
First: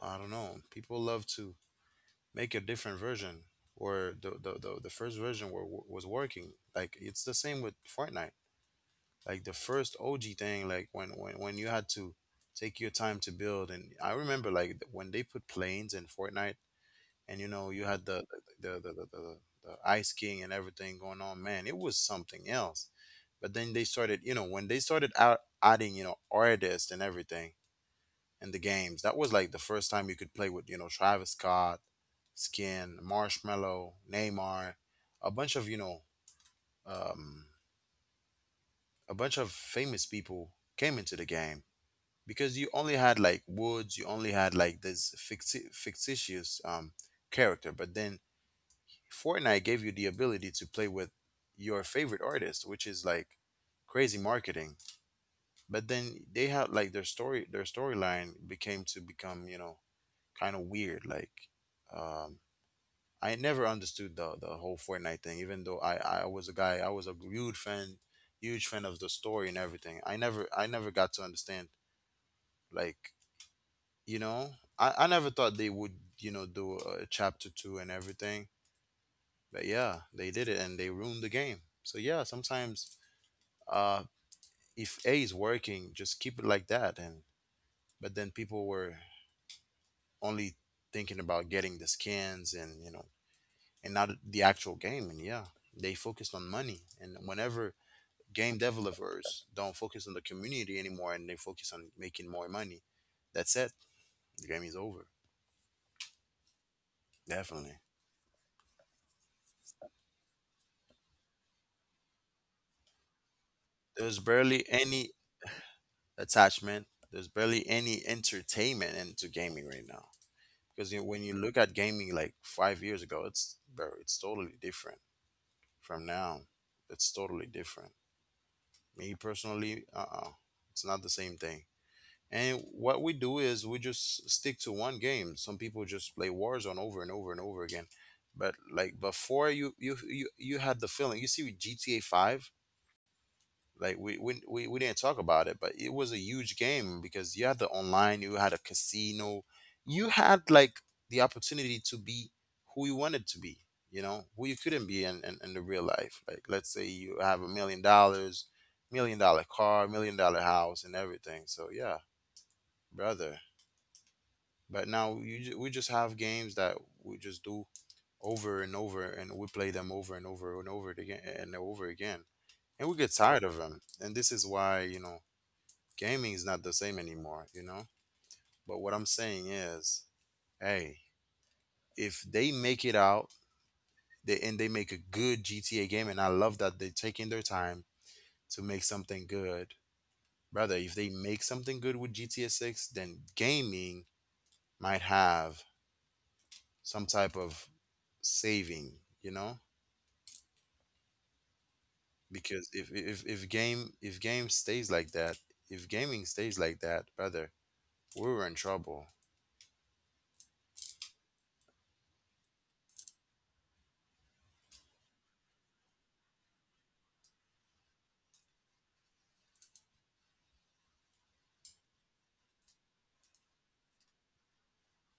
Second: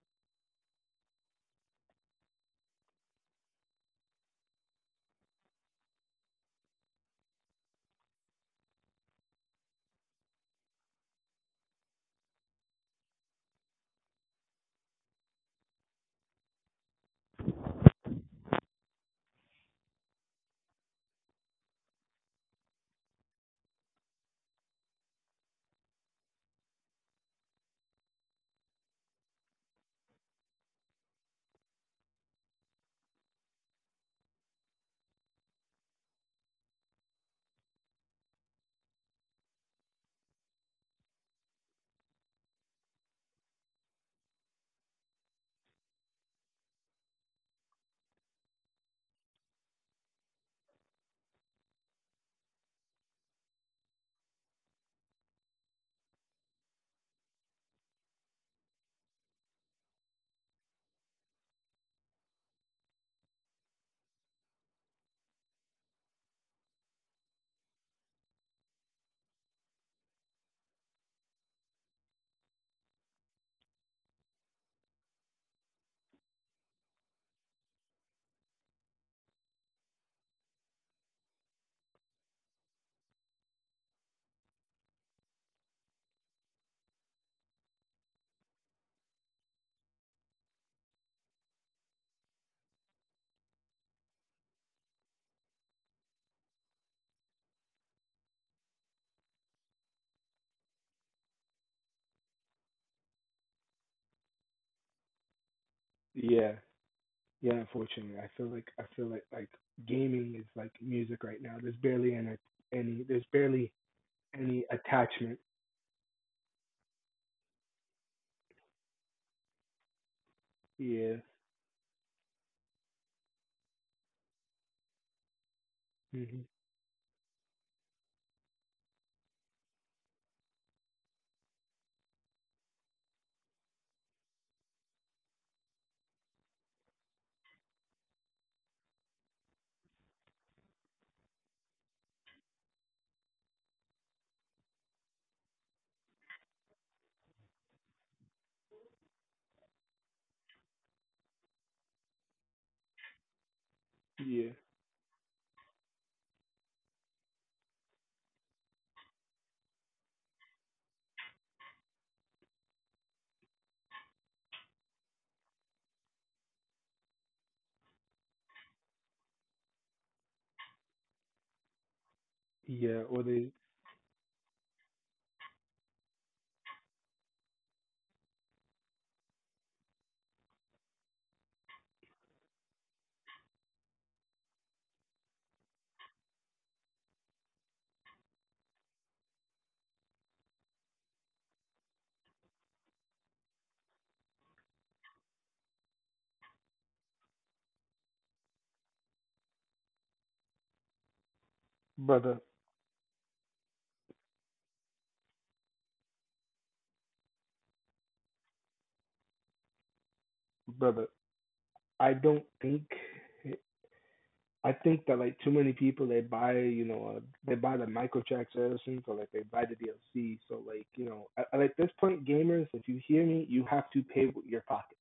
Speaker 1: I don't know, people love to make a different version, or the first version was working. Like it's the same with Fortnite, like the first OG thing, like when you had to take your time to build. And I remember like, when they put planes in Fortnite, and you had the the the, the, the Ice King and everything going on. Man, it was something else. But then they started, when they started out adding, artists and everything in the games. That was like the first time you could play with, Travis Scott, Skin, Marshmello, Neymar, a bunch of, you know, um, a bunch of famous people came into the game, because you only had like this fictitious, character. But then Fortnite gave you the ability to play with your favorite artist, which is like crazy marketing. But then they had like their storyline became to become, kind of weird, like, um, I never understood the whole Fortnite thing, even though I was a huge fan, of the story and everything. I never got to understand, like, you know I never thought they would, do chapter two and everything. But yeah, they did it and they ruined the game. So yeah, sometimes, uh if a is working, just keep it like that. And but then people were only thinking about getting the skins and, and not the actual game, and yeah, they focused on money. And whenever game developers don't focus on the community anymore and they focus on making more money, that's it. The game is over.
Speaker 2: Yeah. Yeah,
Speaker 1: Definitely.
Speaker 2: unfortunately. I feel like gaming is like music right now. There's barely any there's barely
Speaker 1: There's barely
Speaker 2: any
Speaker 1: any
Speaker 2: attachment.
Speaker 1: attachment. There's barely any entertainment into gaming right now. Because, you
Speaker 2: Yeah.
Speaker 1: when you look at gaming like 5 years ago, it's totally different from now.
Speaker 2: hmm
Speaker 1: It's totally different. Me personally, it's not the same thing. And what we do is we just stick to one game. Some people just play Warzone over and over and over again. But like before, you had the feeling. You see with GTA 5, like we didn't talk about it, but it was a huge game because you had the online, you had a casino, you had like the opportunity to be who you wanted to be, who you
Speaker 2: Yeah.
Speaker 1: couldn't be in, the real life. Like let's say you have $1 million, $1 million car, $1 million house and everything. So yeah, brother. But now, we just have games that we just do over and over, and we play them over and over and over again and over again, and we get
Speaker 2: Yeah, or
Speaker 1: tired of
Speaker 2: they
Speaker 1: them. And this is why, gaming is not the same anymore, you know? But what I'm saying is, hey, if they make it out, and they make a good GTA game, and I love that they're taking their time to make something good, brother, if they make something good with GTA 6, then gaming might have some type of saving, you know?
Speaker 2: brother.
Speaker 1: Because if game stays like that, if gaming stays like that, brother, we're in trouble.
Speaker 2: brother. I don't think I think that like too many people they buy you know they buy the microtransactions or like they buy the DLC. So like you know at like, this point, gamers, if you hear me, you have to pay with your pocket.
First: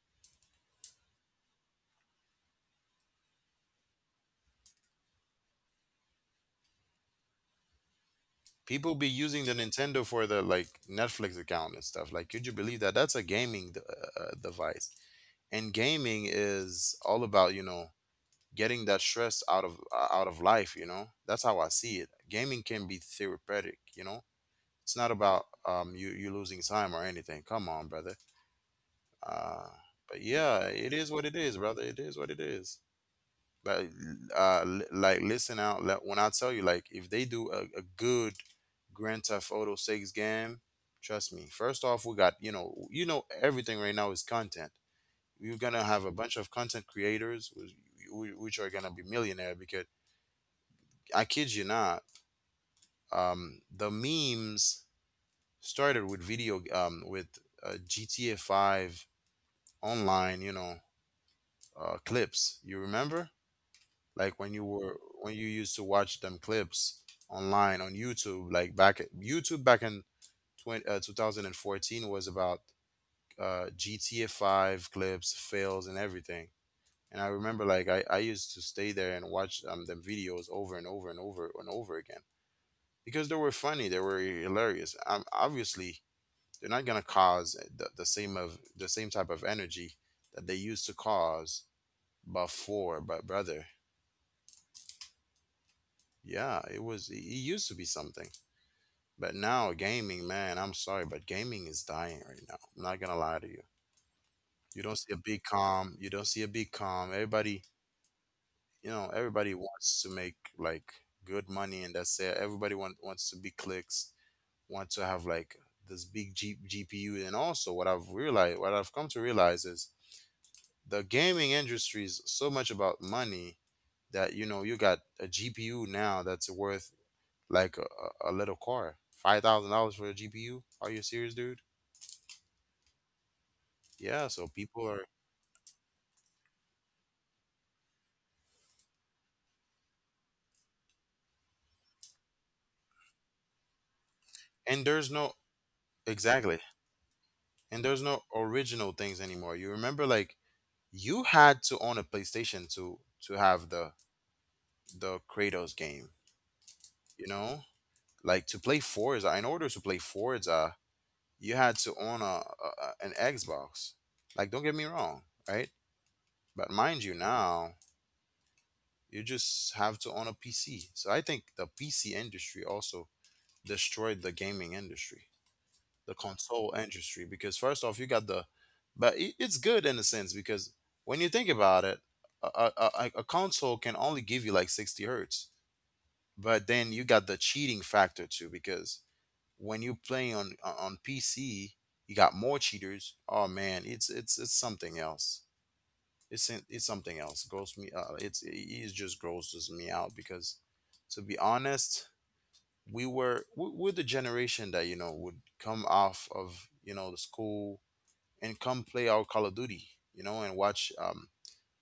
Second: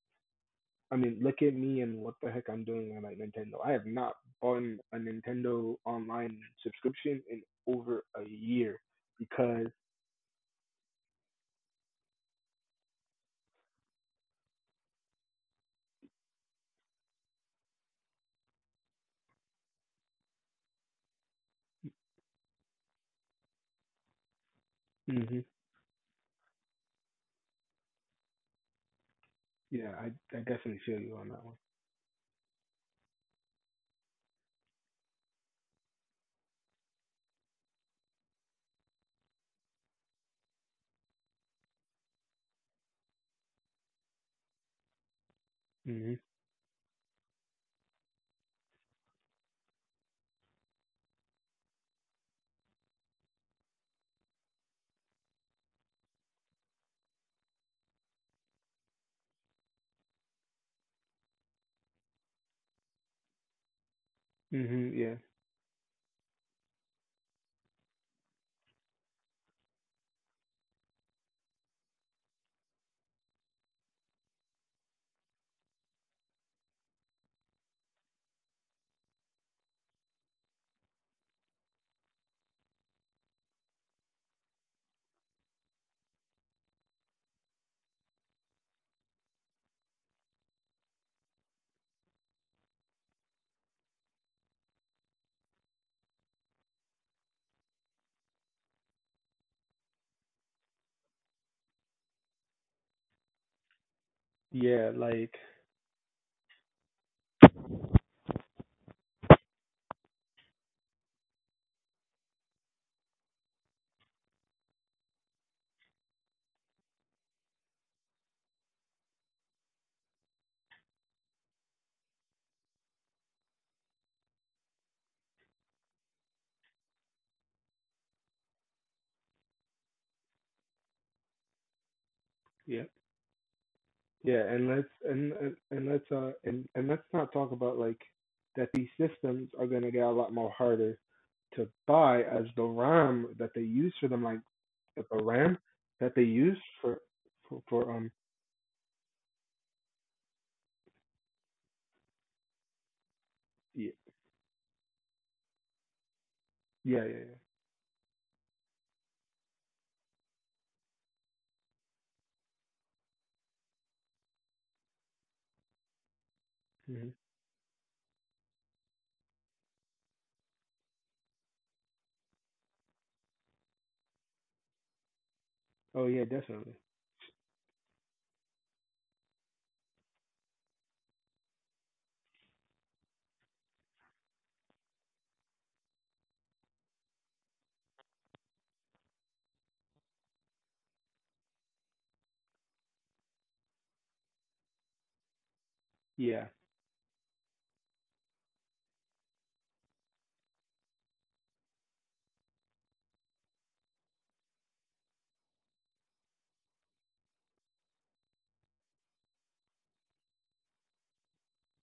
Speaker 2: I mean, look at me and what the heck I'm doing on like Nintendo. I have not bought a Nintendo online subscription in over a year
Speaker 1: People be using the
Speaker 2: because
Speaker 1: Nintendo for the like Netflix account and stuff. Like, could you believe that? That's a device, and gaming is all about getting that stress out of life. You know, that's how I see it. Gaming can be therapeutic. It's not
Speaker 2: hmm
Speaker 1: about you losing time or anything. Come on, brother. Uh,
Speaker 2: yeah,
Speaker 1: but
Speaker 2: I
Speaker 1: yeah,
Speaker 2: definitely
Speaker 1: it
Speaker 2: feel
Speaker 1: is
Speaker 2: you
Speaker 1: what
Speaker 2: on
Speaker 1: it
Speaker 2: that one.
Speaker 1: is, brother. It is what it is. Like uh li- like listen out, like, when I tell you, like, if they do a good Grand Theft Auto 6 game, trust me. First off, we got everything right now is content. You're gonna have a
Speaker 2: Mhm.
Speaker 1: bunch of content creators which are gonna be millionaire because I kid you not, the memes started with video with GTA 5 online, clips, you remember, like when you
Speaker 2: Mhm.
Speaker 1: were
Speaker 2: Yeah.
Speaker 1: when you used to watch them clips online on YouTube, like back at, YouTube back in 2014, was about GTA 5 clips, fails and everything. And I remember, like, I used to stay there and watch them videos over and over and over and over again because they were funny, they were hilarious. Obviously, they're not gonna cause the same type of energy that they used to cause before, but brother, yeah, it used to be something. But now gaming, man, I'm sorry, but gaming is dying right now. I'm not gonna lie to you.
Speaker 2: Yeah.
Speaker 1: You don't see a
Speaker 2: Like
Speaker 1: big calm. You don't see a big calm. Everybody, you know, everybody wants to make like good money, and that's it. Everybody wants to be clicks. Want to have like this big GPU, and also what I've realized, what I've come to realize is the gaming industry is so much about money that, you know, you got a GPU now that's worth like a little car. $5,000 for a GPU? Are you serious, dude?
Speaker 2: yeah.
Speaker 1: Yeah,
Speaker 2: Yeah,
Speaker 1: so
Speaker 2: and
Speaker 1: people are,
Speaker 2: and let's and let's not talk about like that these systems are gonna get a lot more harder to buy as the RAM that they use for them, like
Speaker 1: and
Speaker 2: the
Speaker 1: there's no,
Speaker 2: RAM that they use
Speaker 1: exactly, and
Speaker 2: for
Speaker 1: there's no original things anymore. You remember, like, you had to own a PlayStation to have
Speaker 2: yeah
Speaker 1: the Kratos game,
Speaker 2: yeah yeah,
Speaker 1: you know, like to play Forza. In order to play Forza, you had to own an Xbox. Like, don't get me wrong, right? But
Speaker 2: yeah.
Speaker 1: mind you, now you just have to own a PC. So I think the PC industry also destroyed the gaming industry,
Speaker 2: Oh
Speaker 1: the
Speaker 2: yeah, definitely.
Speaker 1: console industry, because first off you got the, but it, it's good in a sense because when you think about it, a, a, a console can only give you like 60 hertz. But then you got the cheating factor too, because when you play on PC, you got more cheaters. Oh man, it's something else.
Speaker 2: Yeah.
Speaker 1: It's something else. Gross me it's it just grosses me out because, to be honest, we were we're the generation that, you know, would come off of, you know, the school and come play our Call of Duty, you know, and watch um,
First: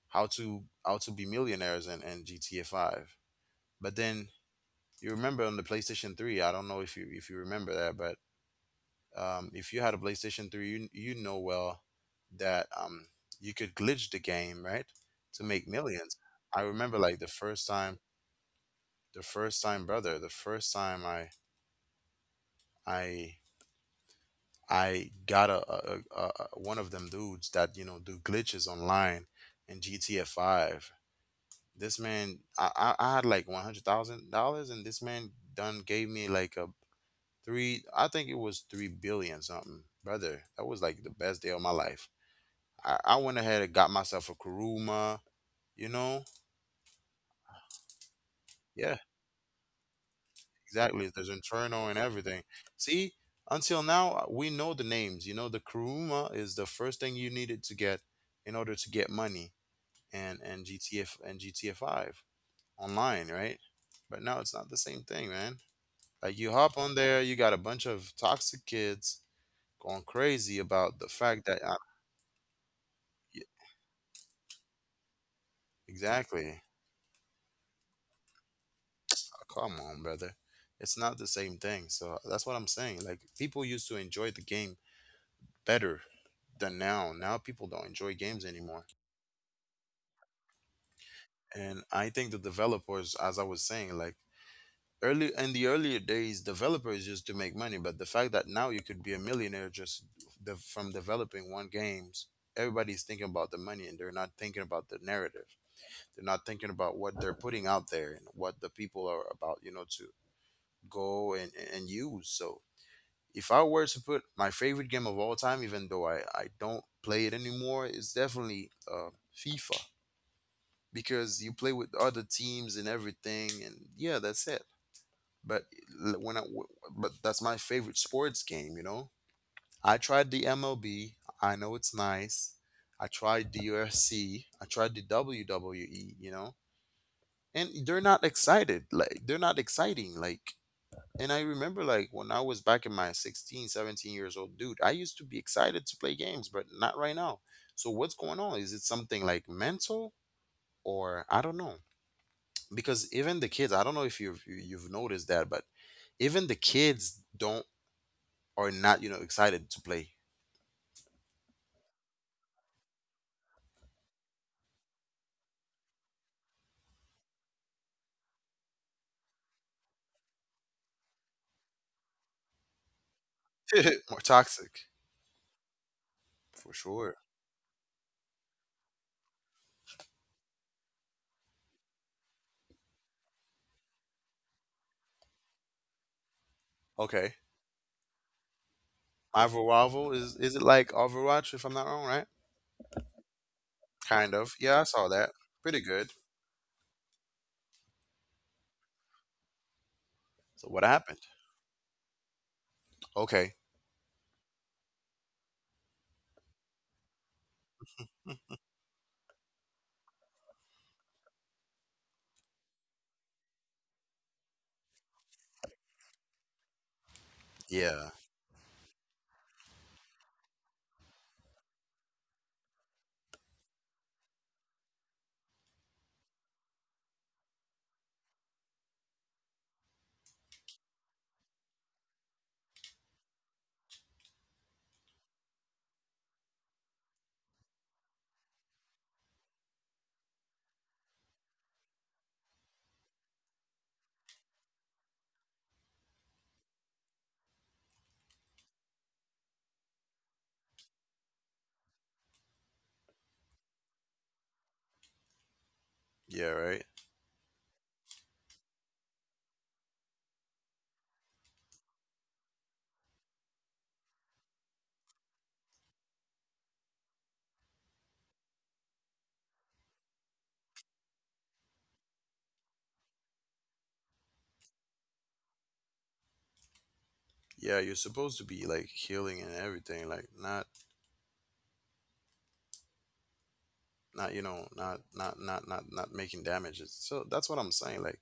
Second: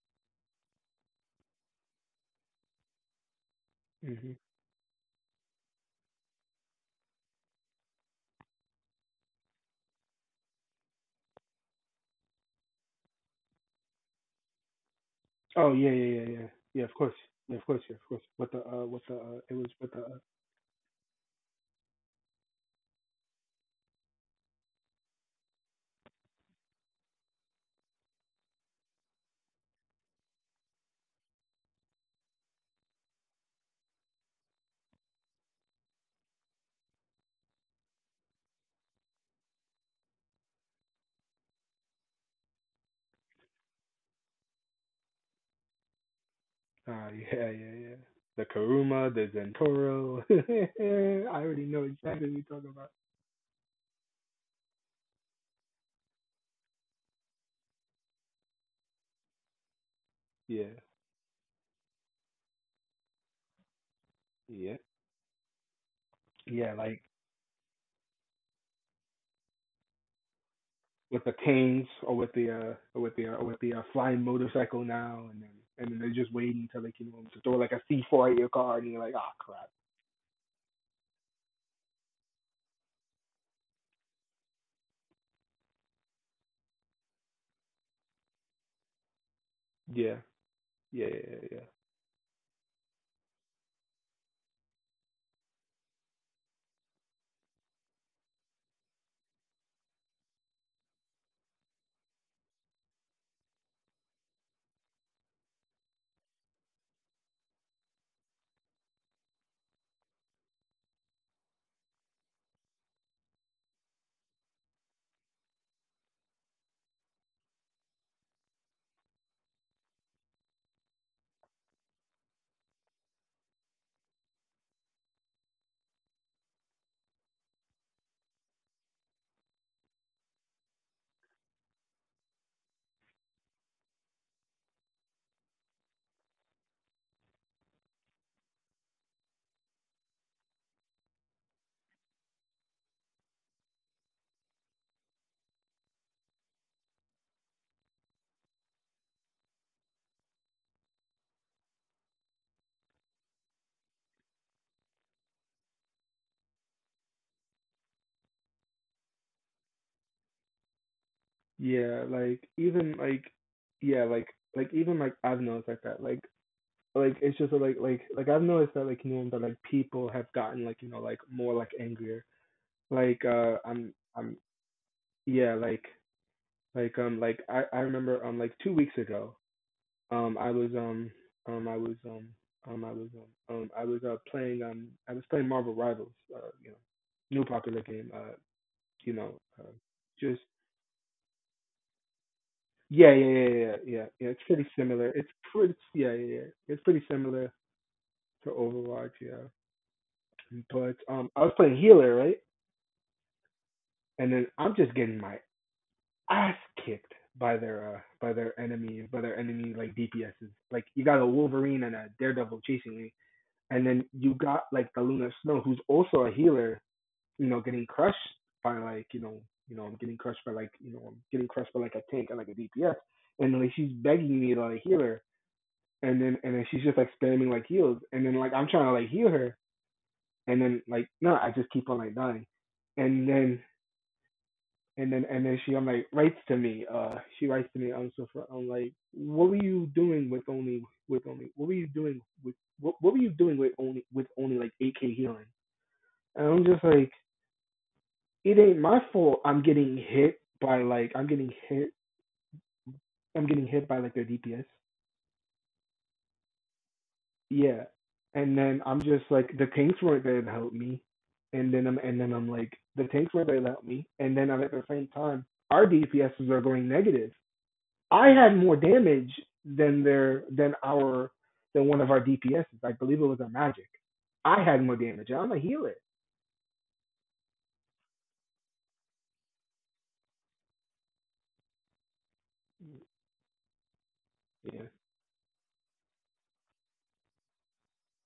Speaker 1: how to how to be millionaires and, GTA 5. But then
Speaker 2: hmm
Speaker 1: you remember on the PlayStation 3, I don't know if you remember that, but if you had a PlayStation 3, you know well that you could glitch the game, right, to make
Speaker 2: oh yeah yeah
Speaker 1: millions.
Speaker 2: yeah yeah
Speaker 1: I
Speaker 2: yeah of
Speaker 1: remember,
Speaker 2: course.
Speaker 1: like,
Speaker 2: Yeah of course yeah of course what the
Speaker 1: the
Speaker 2: it
Speaker 1: first
Speaker 2: was
Speaker 1: time,
Speaker 2: what the
Speaker 1: brother, the first time I I got a one of them dudes that, you know, do glitches online in GTA 5. This man, I had like $100,000, and this man done gave me like a three. I think it was 3 billion something, brother. That was like the best day of my life. I went ahead and got myself a Karuma. You know,
Speaker 2: Ah, yeah, yeah, yeah, the
Speaker 1: yeah,
Speaker 2: Karuma, the Zentoro,
Speaker 1: exactly. There's
Speaker 2: I already know
Speaker 1: internal and
Speaker 2: exactly what
Speaker 1: everything.
Speaker 2: you're talking about.
Speaker 1: See, until now, we know the names. You know, the Karuma is the first thing you needed to get in order to get money and and
Speaker 2: Yeah.
Speaker 1: GTF and GTA 5 online, right? But now it's not
Speaker 2: Yeah,
Speaker 1: the same thing, man. Like, you
Speaker 2: yeah,
Speaker 1: hop on
Speaker 2: like
Speaker 1: there, you got a bunch of toxic kids going crazy about the
Speaker 2: with the
Speaker 1: fact that
Speaker 2: canes, or with the or with the or
Speaker 1: y-
Speaker 2: with the flying motorcycle now. And then and then they're just
Speaker 1: exactly.
Speaker 2: waiting until they can, to throw like a C four at your car, and you're like, oh
Speaker 1: Oh,
Speaker 2: crap.
Speaker 1: come on, brother. It's not the same thing. So that's what I'm saying. Like, people used to enjoy the game better than now. Now people don't enjoy games anymore.
Speaker 2: Yeah, yeah, yeah,
Speaker 1: And I think the developers, as I was saying, like, early in the earlier days, developers used to make money. But the fact that now you could be a millionaire just from developing one games, everybody's thinking about the money and they're not thinking about the narrative. They're not thinking about what they're putting out there and what the people are about, you know, to go and use. So if I were to put my favorite game of all time, even though I don't play it anymore, it's definitely FIFA, because you play with other teams and everything. And yeah, that's it. But when I but that's my favorite sports game, you know? I tried the MLB. I know it's nice. I tried the UFC. I tried the WWE. You know, and they're not exciting like, and I remember, like, when I was back in my 16, 17 years old, dude, I used to be excited to play games, but not right now. So what's going on? Is it something like mental, or I don't know, because even the kids, I don't know if you've noticed that, but even the kids don't, are not, you know, excited to play.
Speaker 2: yeah, yeah. Like even like yeah, like like, even, I've noticed like that, like it's just like I've noticed that, like you know, that people have gotten, like you know, more angrier. Like uh I'm
Speaker 1: More
Speaker 2: I'm
Speaker 1: toxic,
Speaker 2: yeah, like
Speaker 1: for sure.
Speaker 2: I remember, like 2 weeks ago. I was I was I was I was playing I was playing Marvel Rivals, uh, you know,
Speaker 1: Okay.
Speaker 2: new popular game. You know. uh,
Speaker 1: Overwatch,
Speaker 2: just
Speaker 1: is it like Overwatch, if I'm not wrong, right?
Speaker 2: yeah.
Speaker 1: Kind
Speaker 2: It's
Speaker 1: of,
Speaker 2: pretty
Speaker 1: yeah, I
Speaker 2: similar.
Speaker 1: saw
Speaker 2: It's
Speaker 1: that.
Speaker 2: pretty,
Speaker 1: Pretty good.
Speaker 2: yeah, yeah, yeah, it's pretty similar to Overwatch. Yeah,
Speaker 1: So what
Speaker 2: but
Speaker 1: happened?
Speaker 2: I was playing healer, right,
Speaker 1: Okay.
Speaker 2: and then I'm just getting my ass kicked by their enemy like DPSs. Like, you got a Wolverine and a Daredevil chasing me. And then you got like the Luna Snow, who's also a healer, you know, getting crushed
Speaker 1: Yeah.
Speaker 2: by, like, you know, I'm getting crushed by like, you know, I'm getting crushed by like a tank and like a DPS. And like, she's begging me to like heal her. And then she's just like spamming like heals. And then like I'm trying to like heal her. And then, like, no, I just keep on like dying. And then and then and then she I'm like, writes to me. She writes to me, I'm so fr- I'm like, what were you doing with only with only? What were you doing with what were you doing with only, like, 8k healing? And I'm just like, it ain't my fault. I'm getting hit by, like, I'm getting hit by like their DPS.
Speaker 1: Yeah, right.
Speaker 2: Yeah. And then I'm just like, the tanks weren't there to help me. And then I'm like the tanks weren't there to help me. And then I'm, at the same time, our DPSs are going negative. I had more damage than their than our than one of our DPSs. I believe it was our magic. I had more damage. I'm a healer.
Speaker 1: Yeah, you're supposed to be like healing and everything, like not, not, you know,
Speaker 2: Yeah.
Speaker 1: not making damages. So that's what I'm saying. Like,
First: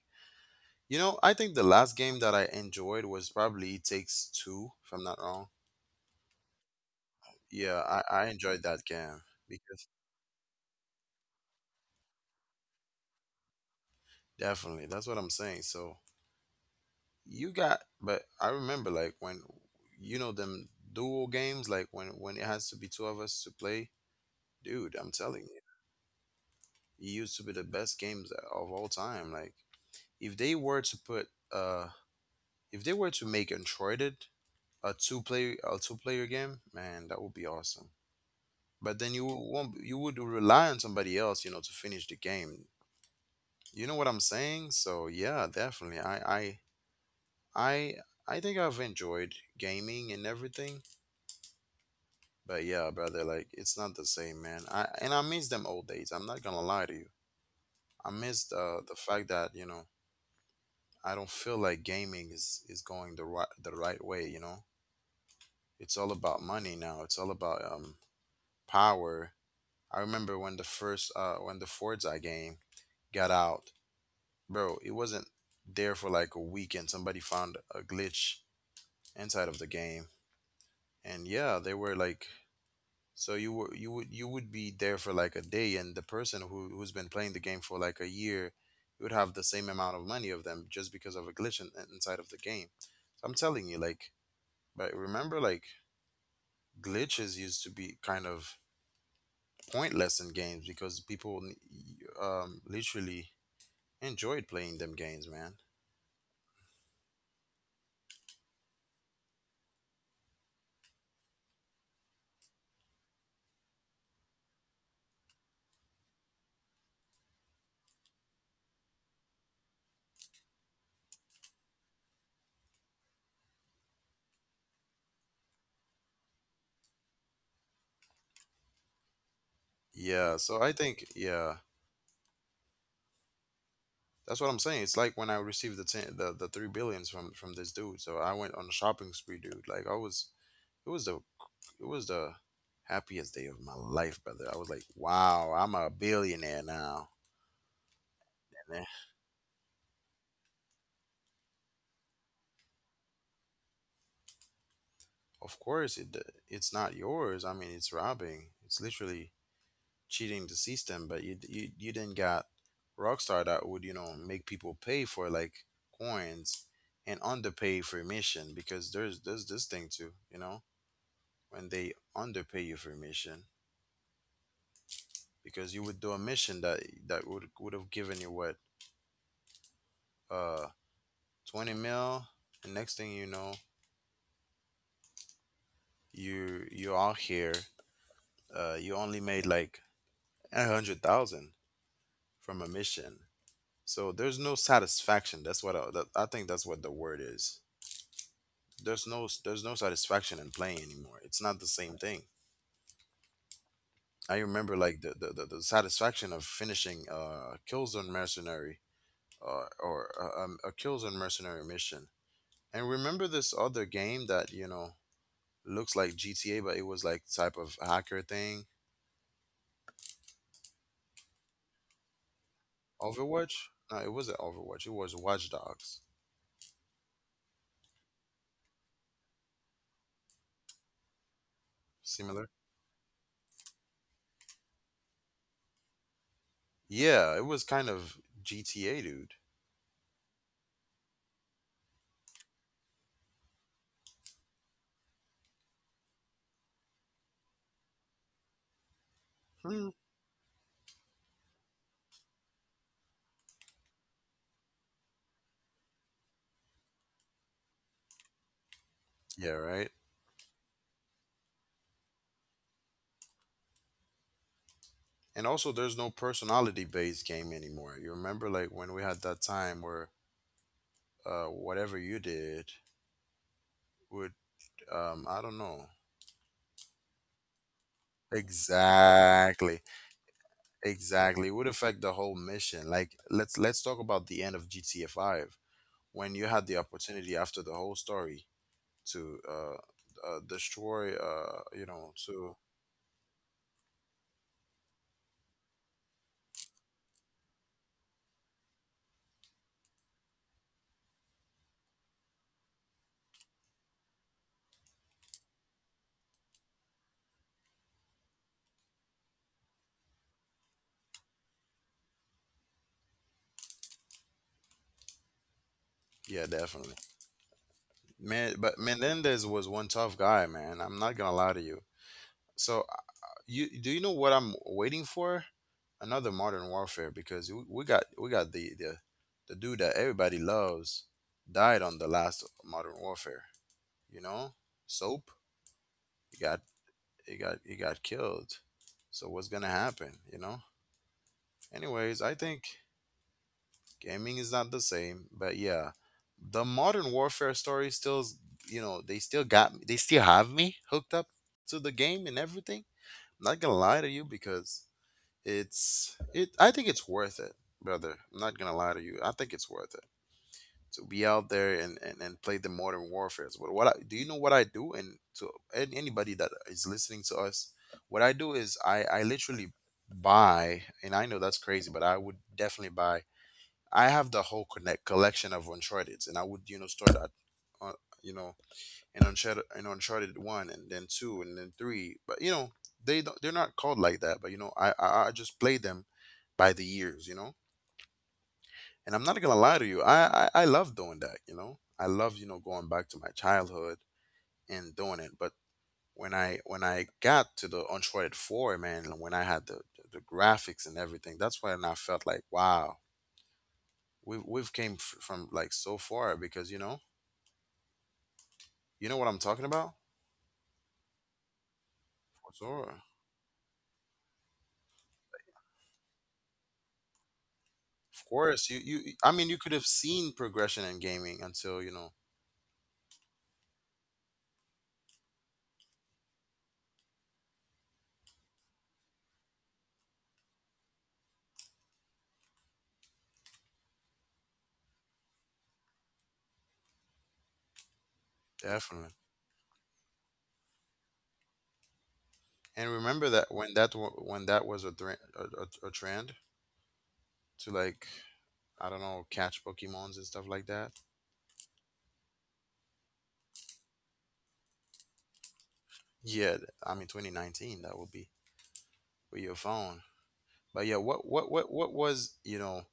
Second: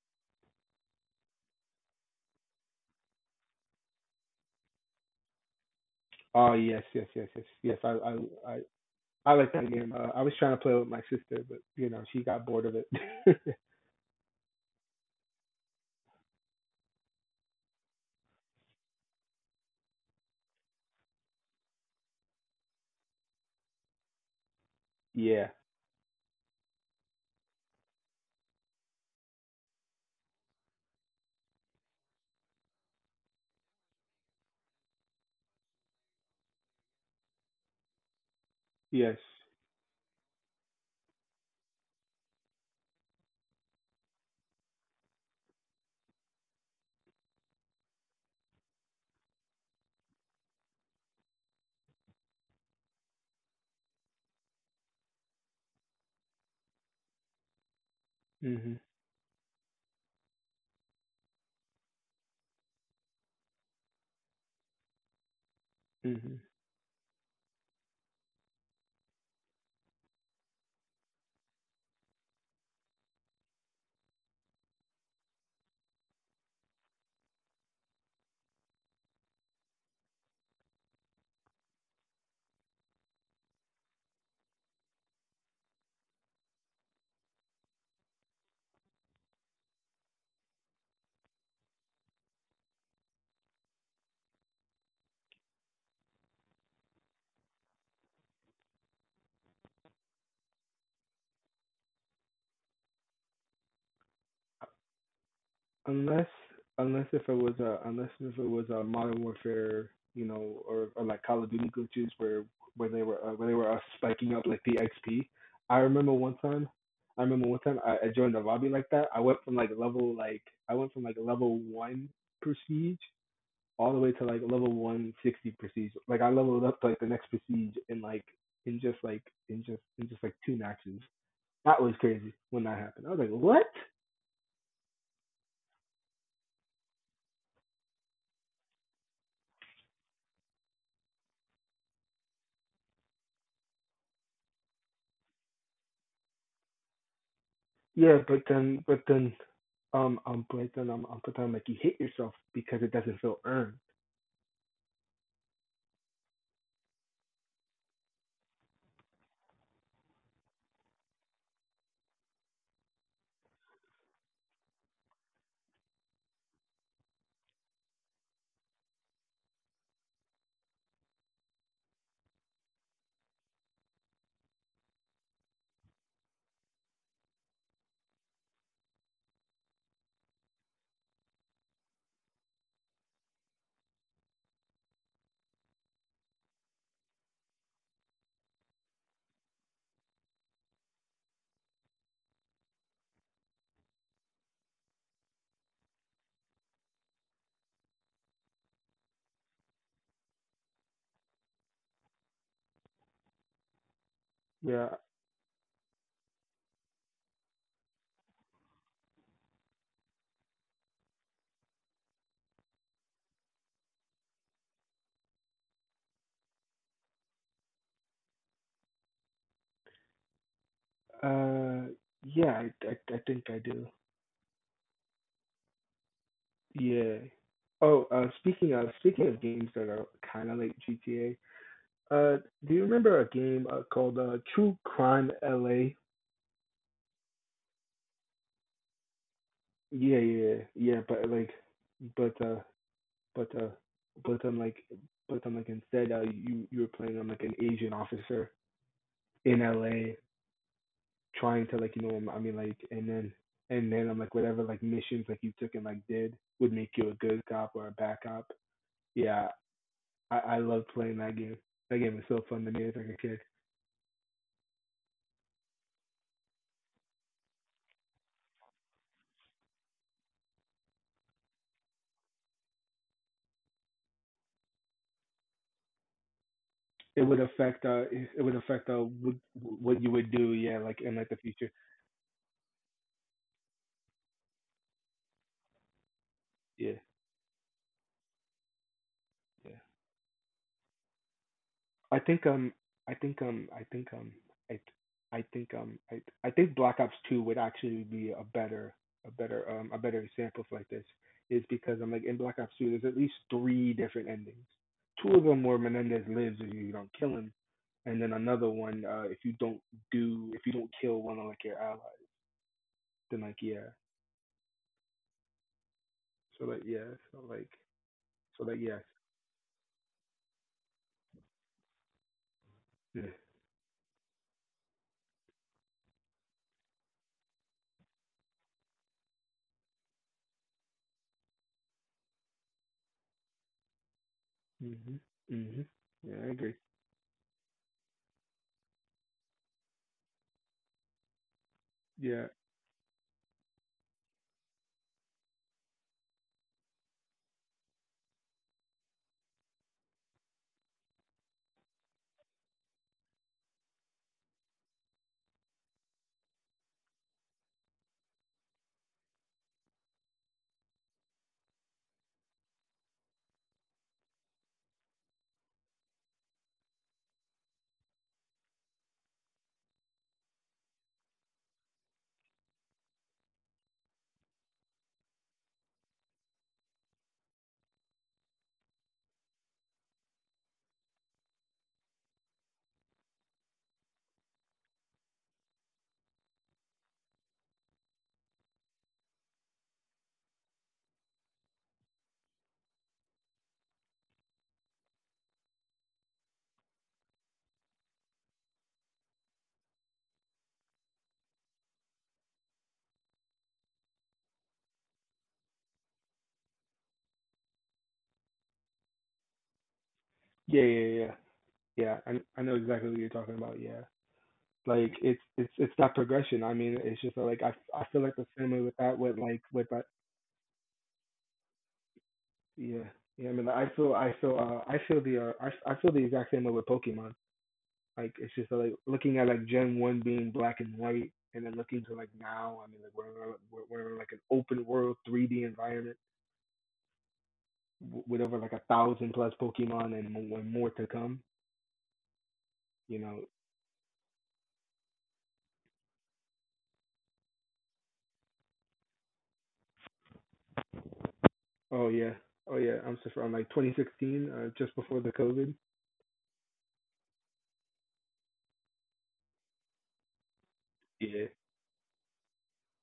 Speaker 1: you know, I think the last game that I enjoyed was probably It Takes Two, if I'm not wrong.
Speaker 2: Oh, yes, yes, yes, yes, yes.
Speaker 1: Yeah, I, I
Speaker 2: I,
Speaker 1: enjoyed that game
Speaker 2: I like that
Speaker 1: because,
Speaker 2: game. I was trying to play with my sister, but you know, she got bored of it.
Speaker 1: definitely, that's what I'm saying. So you got, but I remember, like, when, you know, them duo games, like when it has to be two of us to play, dude, I'm telling
Speaker 2: Yeah.
Speaker 1: you. It used to be the best games of all time. Like, if they were to put uh if they were to make Uncharted a two player game, man, that would be awesome. But then
Speaker 2: Yes.
Speaker 1: you won't, you would rely on somebody else, you know, to finish the game. You know what I'm saying? So yeah, definitely. I I think I've enjoyed gaming and everything. But yeah, brother, like, it's not the same, man. I, and I miss them old days. I'm not gonna lie to you. I miss
Speaker 2: Mhm.
Speaker 1: the fact that, you know, I don't feel like gaming is going the right way. You know, it's all
Speaker 2: Mhm.
Speaker 1: about money now. It's all about, power. I remember when the first when the Forza game got out, bro. It wasn't there for like a week, and somebody found a glitch inside of the game, and yeah, they were like, so you were, you would, you would be there for like a day, and the person who, who's been playing the game for like a year, you would have the same amount of money of them just because of a glitch inside of the game. So I'm telling you, like, but remember, like, glitches used to be kind of pointless in games because people, literally, enjoyed playing them games, man.
Speaker 2: Unless unless if it was a unless if it was a Modern Warfare, you know, or like Call of Duty glitches where they were spiking up like the XP. I remember one time. I joined a lobby like that. I went from like level, like, I went from like level one prestige, all the way to like level 160 prestige. Like, I leveled up to like the next prestige in in just like in just like
Speaker 1: Yeah,
Speaker 2: two
Speaker 1: so I
Speaker 2: matches.
Speaker 1: think, yeah,
Speaker 2: That was crazy when that happened. I was like, what?
Speaker 1: that's what I'm saying. It's like when I received the 3 billions from this dude. So I went on a shopping spree, dude. Like, I was, it was the, it was the happiest day of my life, brother. I was like, wow, I'm a billionaire now.
Speaker 2: Yeah, but
Speaker 1: And
Speaker 2: then
Speaker 1: then,
Speaker 2: but then, like, you hit yourself because it doesn't feel earned.
Speaker 1: of course, it, it's not yours. I mean, it's robbing. It's literally cheating the system, but you, you didn't got Rockstar that would, you know, make people pay for like coins and underpay for a mission. Because there's this thing too, you know, when they underpay you for a mission, because you would do a mission that would have given you what, uh 20 mil, and next thing you know, you are here, you only made like 100,000 from a mission. So there's no satisfaction. That's what I, that, I think that's what the word is. There's no satisfaction in playing anymore. It's not the same thing. I remember
Speaker 2: Yeah.
Speaker 1: like the satisfaction of finishing Killzone Mercenary or a Killzone Mercenary mission. And remember this other game that you know looks like GTA, but it was like type of hacker thing.
Speaker 2: Uh, yeah, I think I
Speaker 1: Overwatch?
Speaker 2: do.
Speaker 1: No, it wasn't Overwatch. It was Watch Dogs.
Speaker 2: Yeah. Oh, speaking of games that are kind of like GTA, uh,
Speaker 1: Similar.
Speaker 2: do you remember a game, called, True Crime LA?
Speaker 1: Yeah, it was kind of GTA, dude.
Speaker 2: Yeah, yeah, yeah. But like, but uh, but uh, but I'm like, but I'm like, instead, you you were playing, like, an Asian officer in
Speaker 1: Hmm.
Speaker 2: LA, trying to like, you know, I mean, like, and then I'm like, whatever like missions like you took and like did would make you a good cop or a bad cop. Yeah,
Speaker 1: Yeah, right.
Speaker 2: I love playing that game. That game was so fun to me as like a kid.
Speaker 1: And also there's no personality based game anymore. You remember like when we had that time where whatever you did would, I don't know.
Speaker 2: It would affect,
Speaker 1: Exactly,
Speaker 2: what you would do. Yeah, like in like the
Speaker 1: exactly, it
Speaker 2: future.
Speaker 1: would affect the whole mission. Like let's talk about the end of gta 5, when you had the
Speaker 2: Yeah,
Speaker 1: opportunity after the whole story to
Speaker 2: yeah.
Speaker 1: destroy, uh, you know,
Speaker 2: I think
Speaker 1: to,
Speaker 2: I think I think I I think I think Black Ops Two would actually be a better, a better example of like this is, because I'm like, in Black Ops Two there's at least three different endings. Two of them where Menendez lives if you don't kill him, and then another one, uh, if you don't kill one of like your allies, then, like, yeah.
Speaker 1: yeah,
Speaker 2: so like
Speaker 1: definitely.
Speaker 2: yeah so like so
Speaker 1: Man,
Speaker 2: like
Speaker 1: but
Speaker 2: yes.
Speaker 1: man, Menendez was one tough guy, man, I'm not gonna lie to you. So
Speaker 2: Yeah.
Speaker 1: you, do you know what I'm waiting for? Another Modern Warfare, because we got the dude that everybody loves died on the last Modern Warfare. You know,
Speaker 2: Mhm.
Speaker 1: Soap.
Speaker 2: Mhm. Yeah,
Speaker 1: He
Speaker 2: I
Speaker 1: got
Speaker 2: agree.
Speaker 1: he got killed. So what's gonna happen? You know. Anyways, I
Speaker 2: Yeah,
Speaker 1: think gaming is not the same, but yeah, the Modern Warfare story still, you know, they still got me, they still have me hooked up to the game and everything. I'm not gonna lie to you, because it's it. I think it's worth it, brother. I'm not gonna lie to you. I think it's worth it to be out there and and play the modern warfare. But what I, do you know? What I do, and to anybody that is listening to us, what I do is I literally buy, and I know that's crazy, but I would definitely buy. I have the whole connect collection of Uncharted, and I would, you know, start at, uh, you know, in Uncharted one, and then two, and then three. But you know, they don't, they're not called like that, but you know, I just play them by the years, you know? And I'm not gonna lie to you, I love doing that, you know? I love, you know, going back to my childhood and doing it. But when I got to the Uncharted 4, man, when I had the graphics and everything, that's when I felt like, wow, we've came from like so far, because you know what I'm talking about?
Speaker 2: yeah, yeah, yeah. Yeah,
Speaker 1: For
Speaker 2: I know
Speaker 1: sure.
Speaker 2: exactly what you're talking about. Yeah, like, it's that progression. I mean, it's just like, I feel
Speaker 1: Of
Speaker 2: like the
Speaker 1: course,
Speaker 2: same with
Speaker 1: you,
Speaker 2: that,
Speaker 1: I
Speaker 2: with
Speaker 1: mean, you
Speaker 2: like
Speaker 1: could have
Speaker 2: with that.
Speaker 1: seen progression in gaming until, you know,
Speaker 2: Yeah, yeah. I mean, like, I feel, I feel the I feel the exact same way with Pokemon. Like, it's just like looking at like Gen One being black and white, and then looking to like now. I mean, like, we're in like an open world 3D environment with over like a
Speaker 1: definitely.
Speaker 2: thousand plus Pokemon and more, more to come.
Speaker 1: And
Speaker 2: You know.
Speaker 1: remember that when that was a, a trend to like, I don't know, catch Pokemons and stuff like that.
Speaker 2: Oh yeah. Oh yeah. I'm so from like 2016, just before the COVID.
Speaker 1: Yeah, I mean 2019, that would be with your phone. But yeah, what
Speaker 2: Yeah.
Speaker 1: what what what was, you know,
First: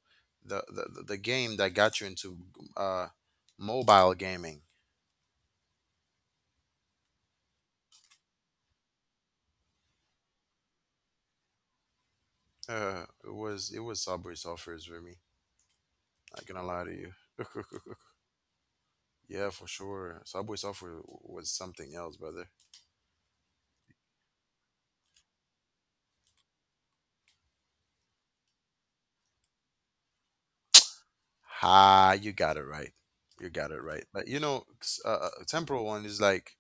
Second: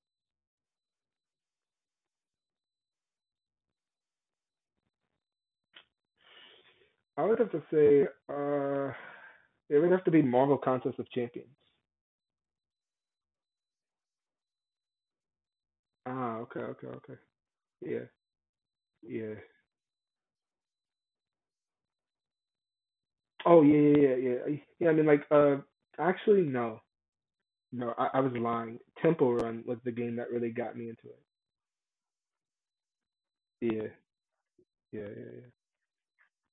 Speaker 1: the game that got you into uh mobile gaming?
Speaker 2: I would have to say, uh, it would have to be Marvel Contest of Champions.
Speaker 1: It was Subway Surfers for me.
Speaker 2: Ah,
Speaker 1: Not gonna
Speaker 2: okay,
Speaker 1: lie
Speaker 2: okay,
Speaker 1: to you.
Speaker 2: okay. Yeah, yeah.
Speaker 1: Yeah, for sure. Subway Surfers was something else, brother.
Speaker 2: Oh, yeah, yeah, yeah, yeah. Yeah, I mean, like, actually, no, no, I was lying. Temple Run was the game that really got me into it.
Speaker 1: Ah, you got it right. You got it
Speaker 2: Yeah,
Speaker 1: right. But you know,
Speaker 2: yeah, yeah, yeah.
Speaker 1: temporal one is like,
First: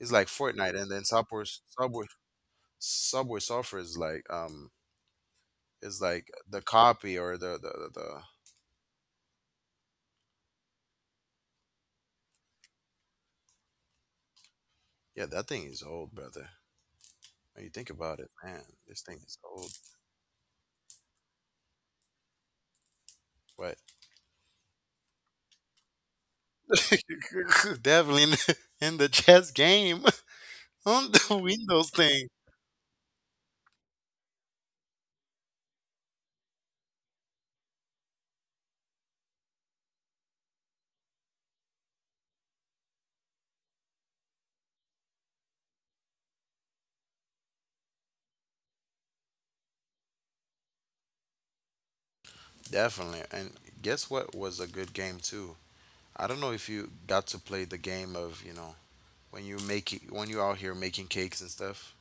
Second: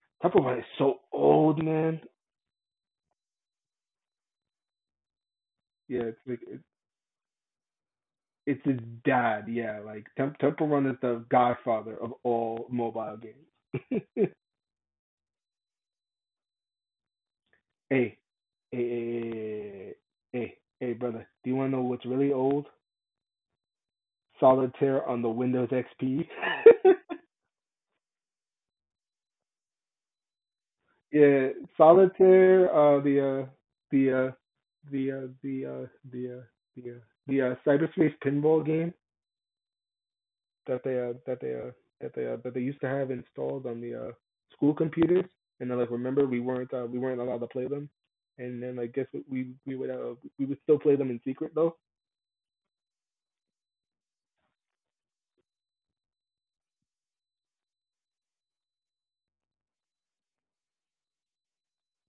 Speaker 1: is like
Speaker 2: Temple Run is
Speaker 1: Fortnite, and
Speaker 2: so
Speaker 1: then
Speaker 2: old, man.
Speaker 1: Subway Surfer is like, is
Speaker 2: Yeah, it's
Speaker 1: like
Speaker 2: like
Speaker 1: the copy or the
Speaker 2: it's his dad. Yeah, like, Temple Run is the godfather of all mobile games.
Speaker 1: yeah, that thing is old, brother. When you think about
Speaker 2: hey,
Speaker 1: it, man,
Speaker 2: Hey, hey,
Speaker 1: this thing
Speaker 2: hey,
Speaker 1: is old.
Speaker 2: hey, hey, brother. Do you want to know what's really old?
Speaker 1: But
Speaker 2: Solitaire on the Windows XP.
Speaker 1: definitely in the chess game on the
Speaker 2: Yeah,
Speaker 1: Windows thing.
Speaker 2: Solitaire. The uh, the uh, the uh, the uh, the The, cyberspace pinball game that they that they that they that they used to have installed on the, school computers. And then like, remember, we weren't, allowed to play them. And then like, guess what, we would, still play them in secret though.
Speaker 1: Definitely, and guess what was a good game too. I don't know if you got to play the game of, you know, when you make it, when you're out here making cakes and stuff.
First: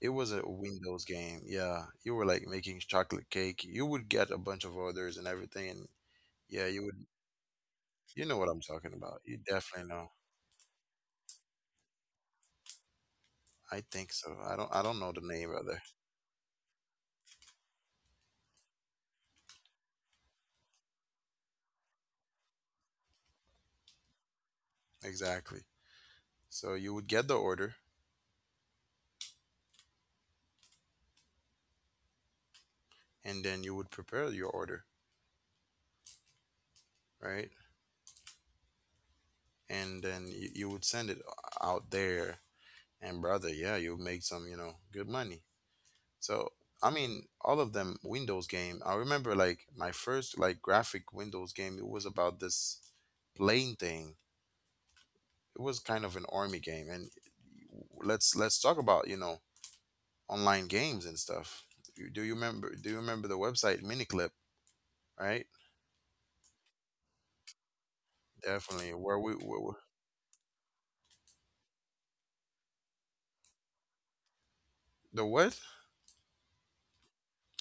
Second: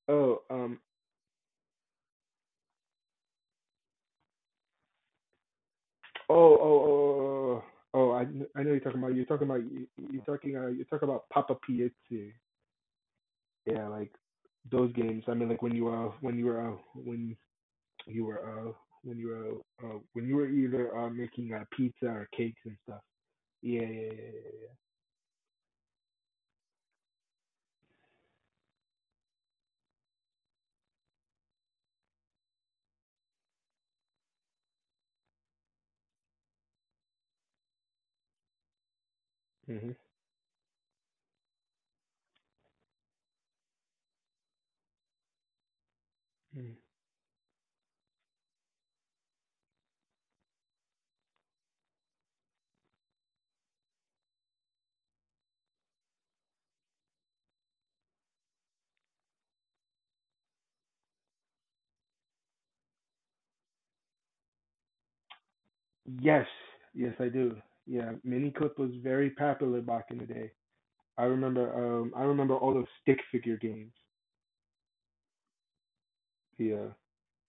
Speaker 1: It was a
Speaker 2: Oh,
Speaker 1: Windows game. Yeah, you were like making chocolate cake. You would get a bunch of orders and everything, and
Speaker 2: Oh, oh, oh,
Speaker 1: yeah, you would.
Speaker 2: oh, oh, oh, oh,
Speaker 1: You know what I'm
Speaker 2: I know you're
Speaker 1: talking
Speaker 2: talking about.
Speaker 1: about.
Speaker 2: You're
Speaker 1: You
Speaker 2: talking about.
Speaker 1: definitely know.
Speaker 2: You- are talking about you are talking. You're talking about Papa Piazza.
Speaker 1: I
Speaker 2: Yeah,
Speaker 1: think
Speaker 2: like
Speaker 1: so. I don't. I
Speaker 2: those
Speaker 1: don't know the
Speaker 2: games. I
Speaker 1: name
Speaker 2: mean, like, when
Speaker 1: rather.
Speaker 2: you were, when you were when you were when you were when you were either, making, pizza or cakes and stuff. Yeah, yeah, yeah, yeah.
Speaker 1: Exactly. So you would get the order, and then you would prepare your order, right?
Speaker 2: Yeah.
Speaker 1: And
Speaker 2: Mm-hmm.
Speaker 1: then you would send it out there, and brother, yeah, you would make some, you know, good money. So
Speaker 2: Mm.
Speaker 1: I mean, all of them Windows game. I remember like my first like graphic Windows game. It was about this plane thing. It was kind of an army game, and let's talk about, you know, online games and stuff. You, do you remember? Do you remember the website Miniclip? Right,
Speaker 2: Yes, yes, I do. Yeah, mini clip
Speaker 1: definitely.
Speaker 2: was
Speaker 1: Where
Speaker 2: very popular back in the day. I remember. I remember all those stick figure games.
Speaker 1: the what?
Speaker 2: Yeah,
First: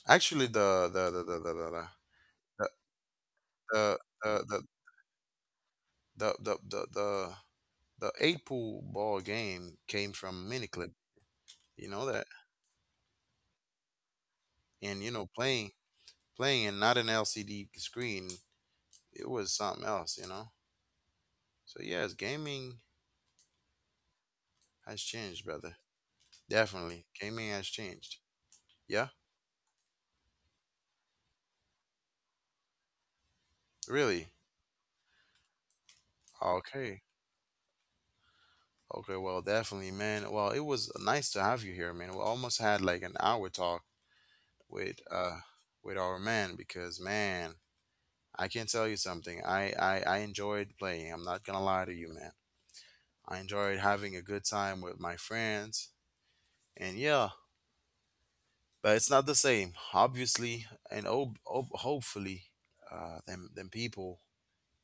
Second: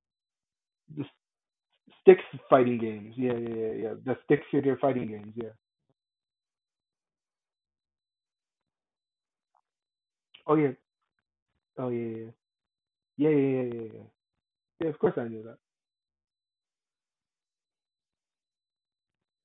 Speaker 1: Actually,
Speaker 2: the Sticks fighting games. Yeah, yeah, yeah, yeah.
Speaker 1: the
Speaker 2: The stick
Speaker 1: the
Speaker 2: figure fighting games. Yeah.
Speaker 1: the the the, the the eight pool ball game came from
Speaker 2: Oh yeah.
Speaker 1: Miniclip. You
Speaker 2: Oh
Speaker 1: know that,
Speaker 2: yeah, yeah, yeah, yeah, yeah, yeah, yeah. Yeah, yeah, yeah, of
Speaker 1: and you
Speaker 2: course
Speaker 1: know
Speaker 2: I knew that.
Speaker 1: playing and not an LCD screen. It was something else, you know. So yes, gaming has changed, brother. Definitely, gaming has changed. Yeah, really. Okay. Okay, well, definitely, man. Well, it was nice to have you here, man. We almost had like an hour talk with uh with our man, because man, I can tell you something. I enjoyed playing. I'm not gonna lie to you, man. I enjoyed having a good time with my friends, and yeah, but it's not the same, obviously. And hopefully, them people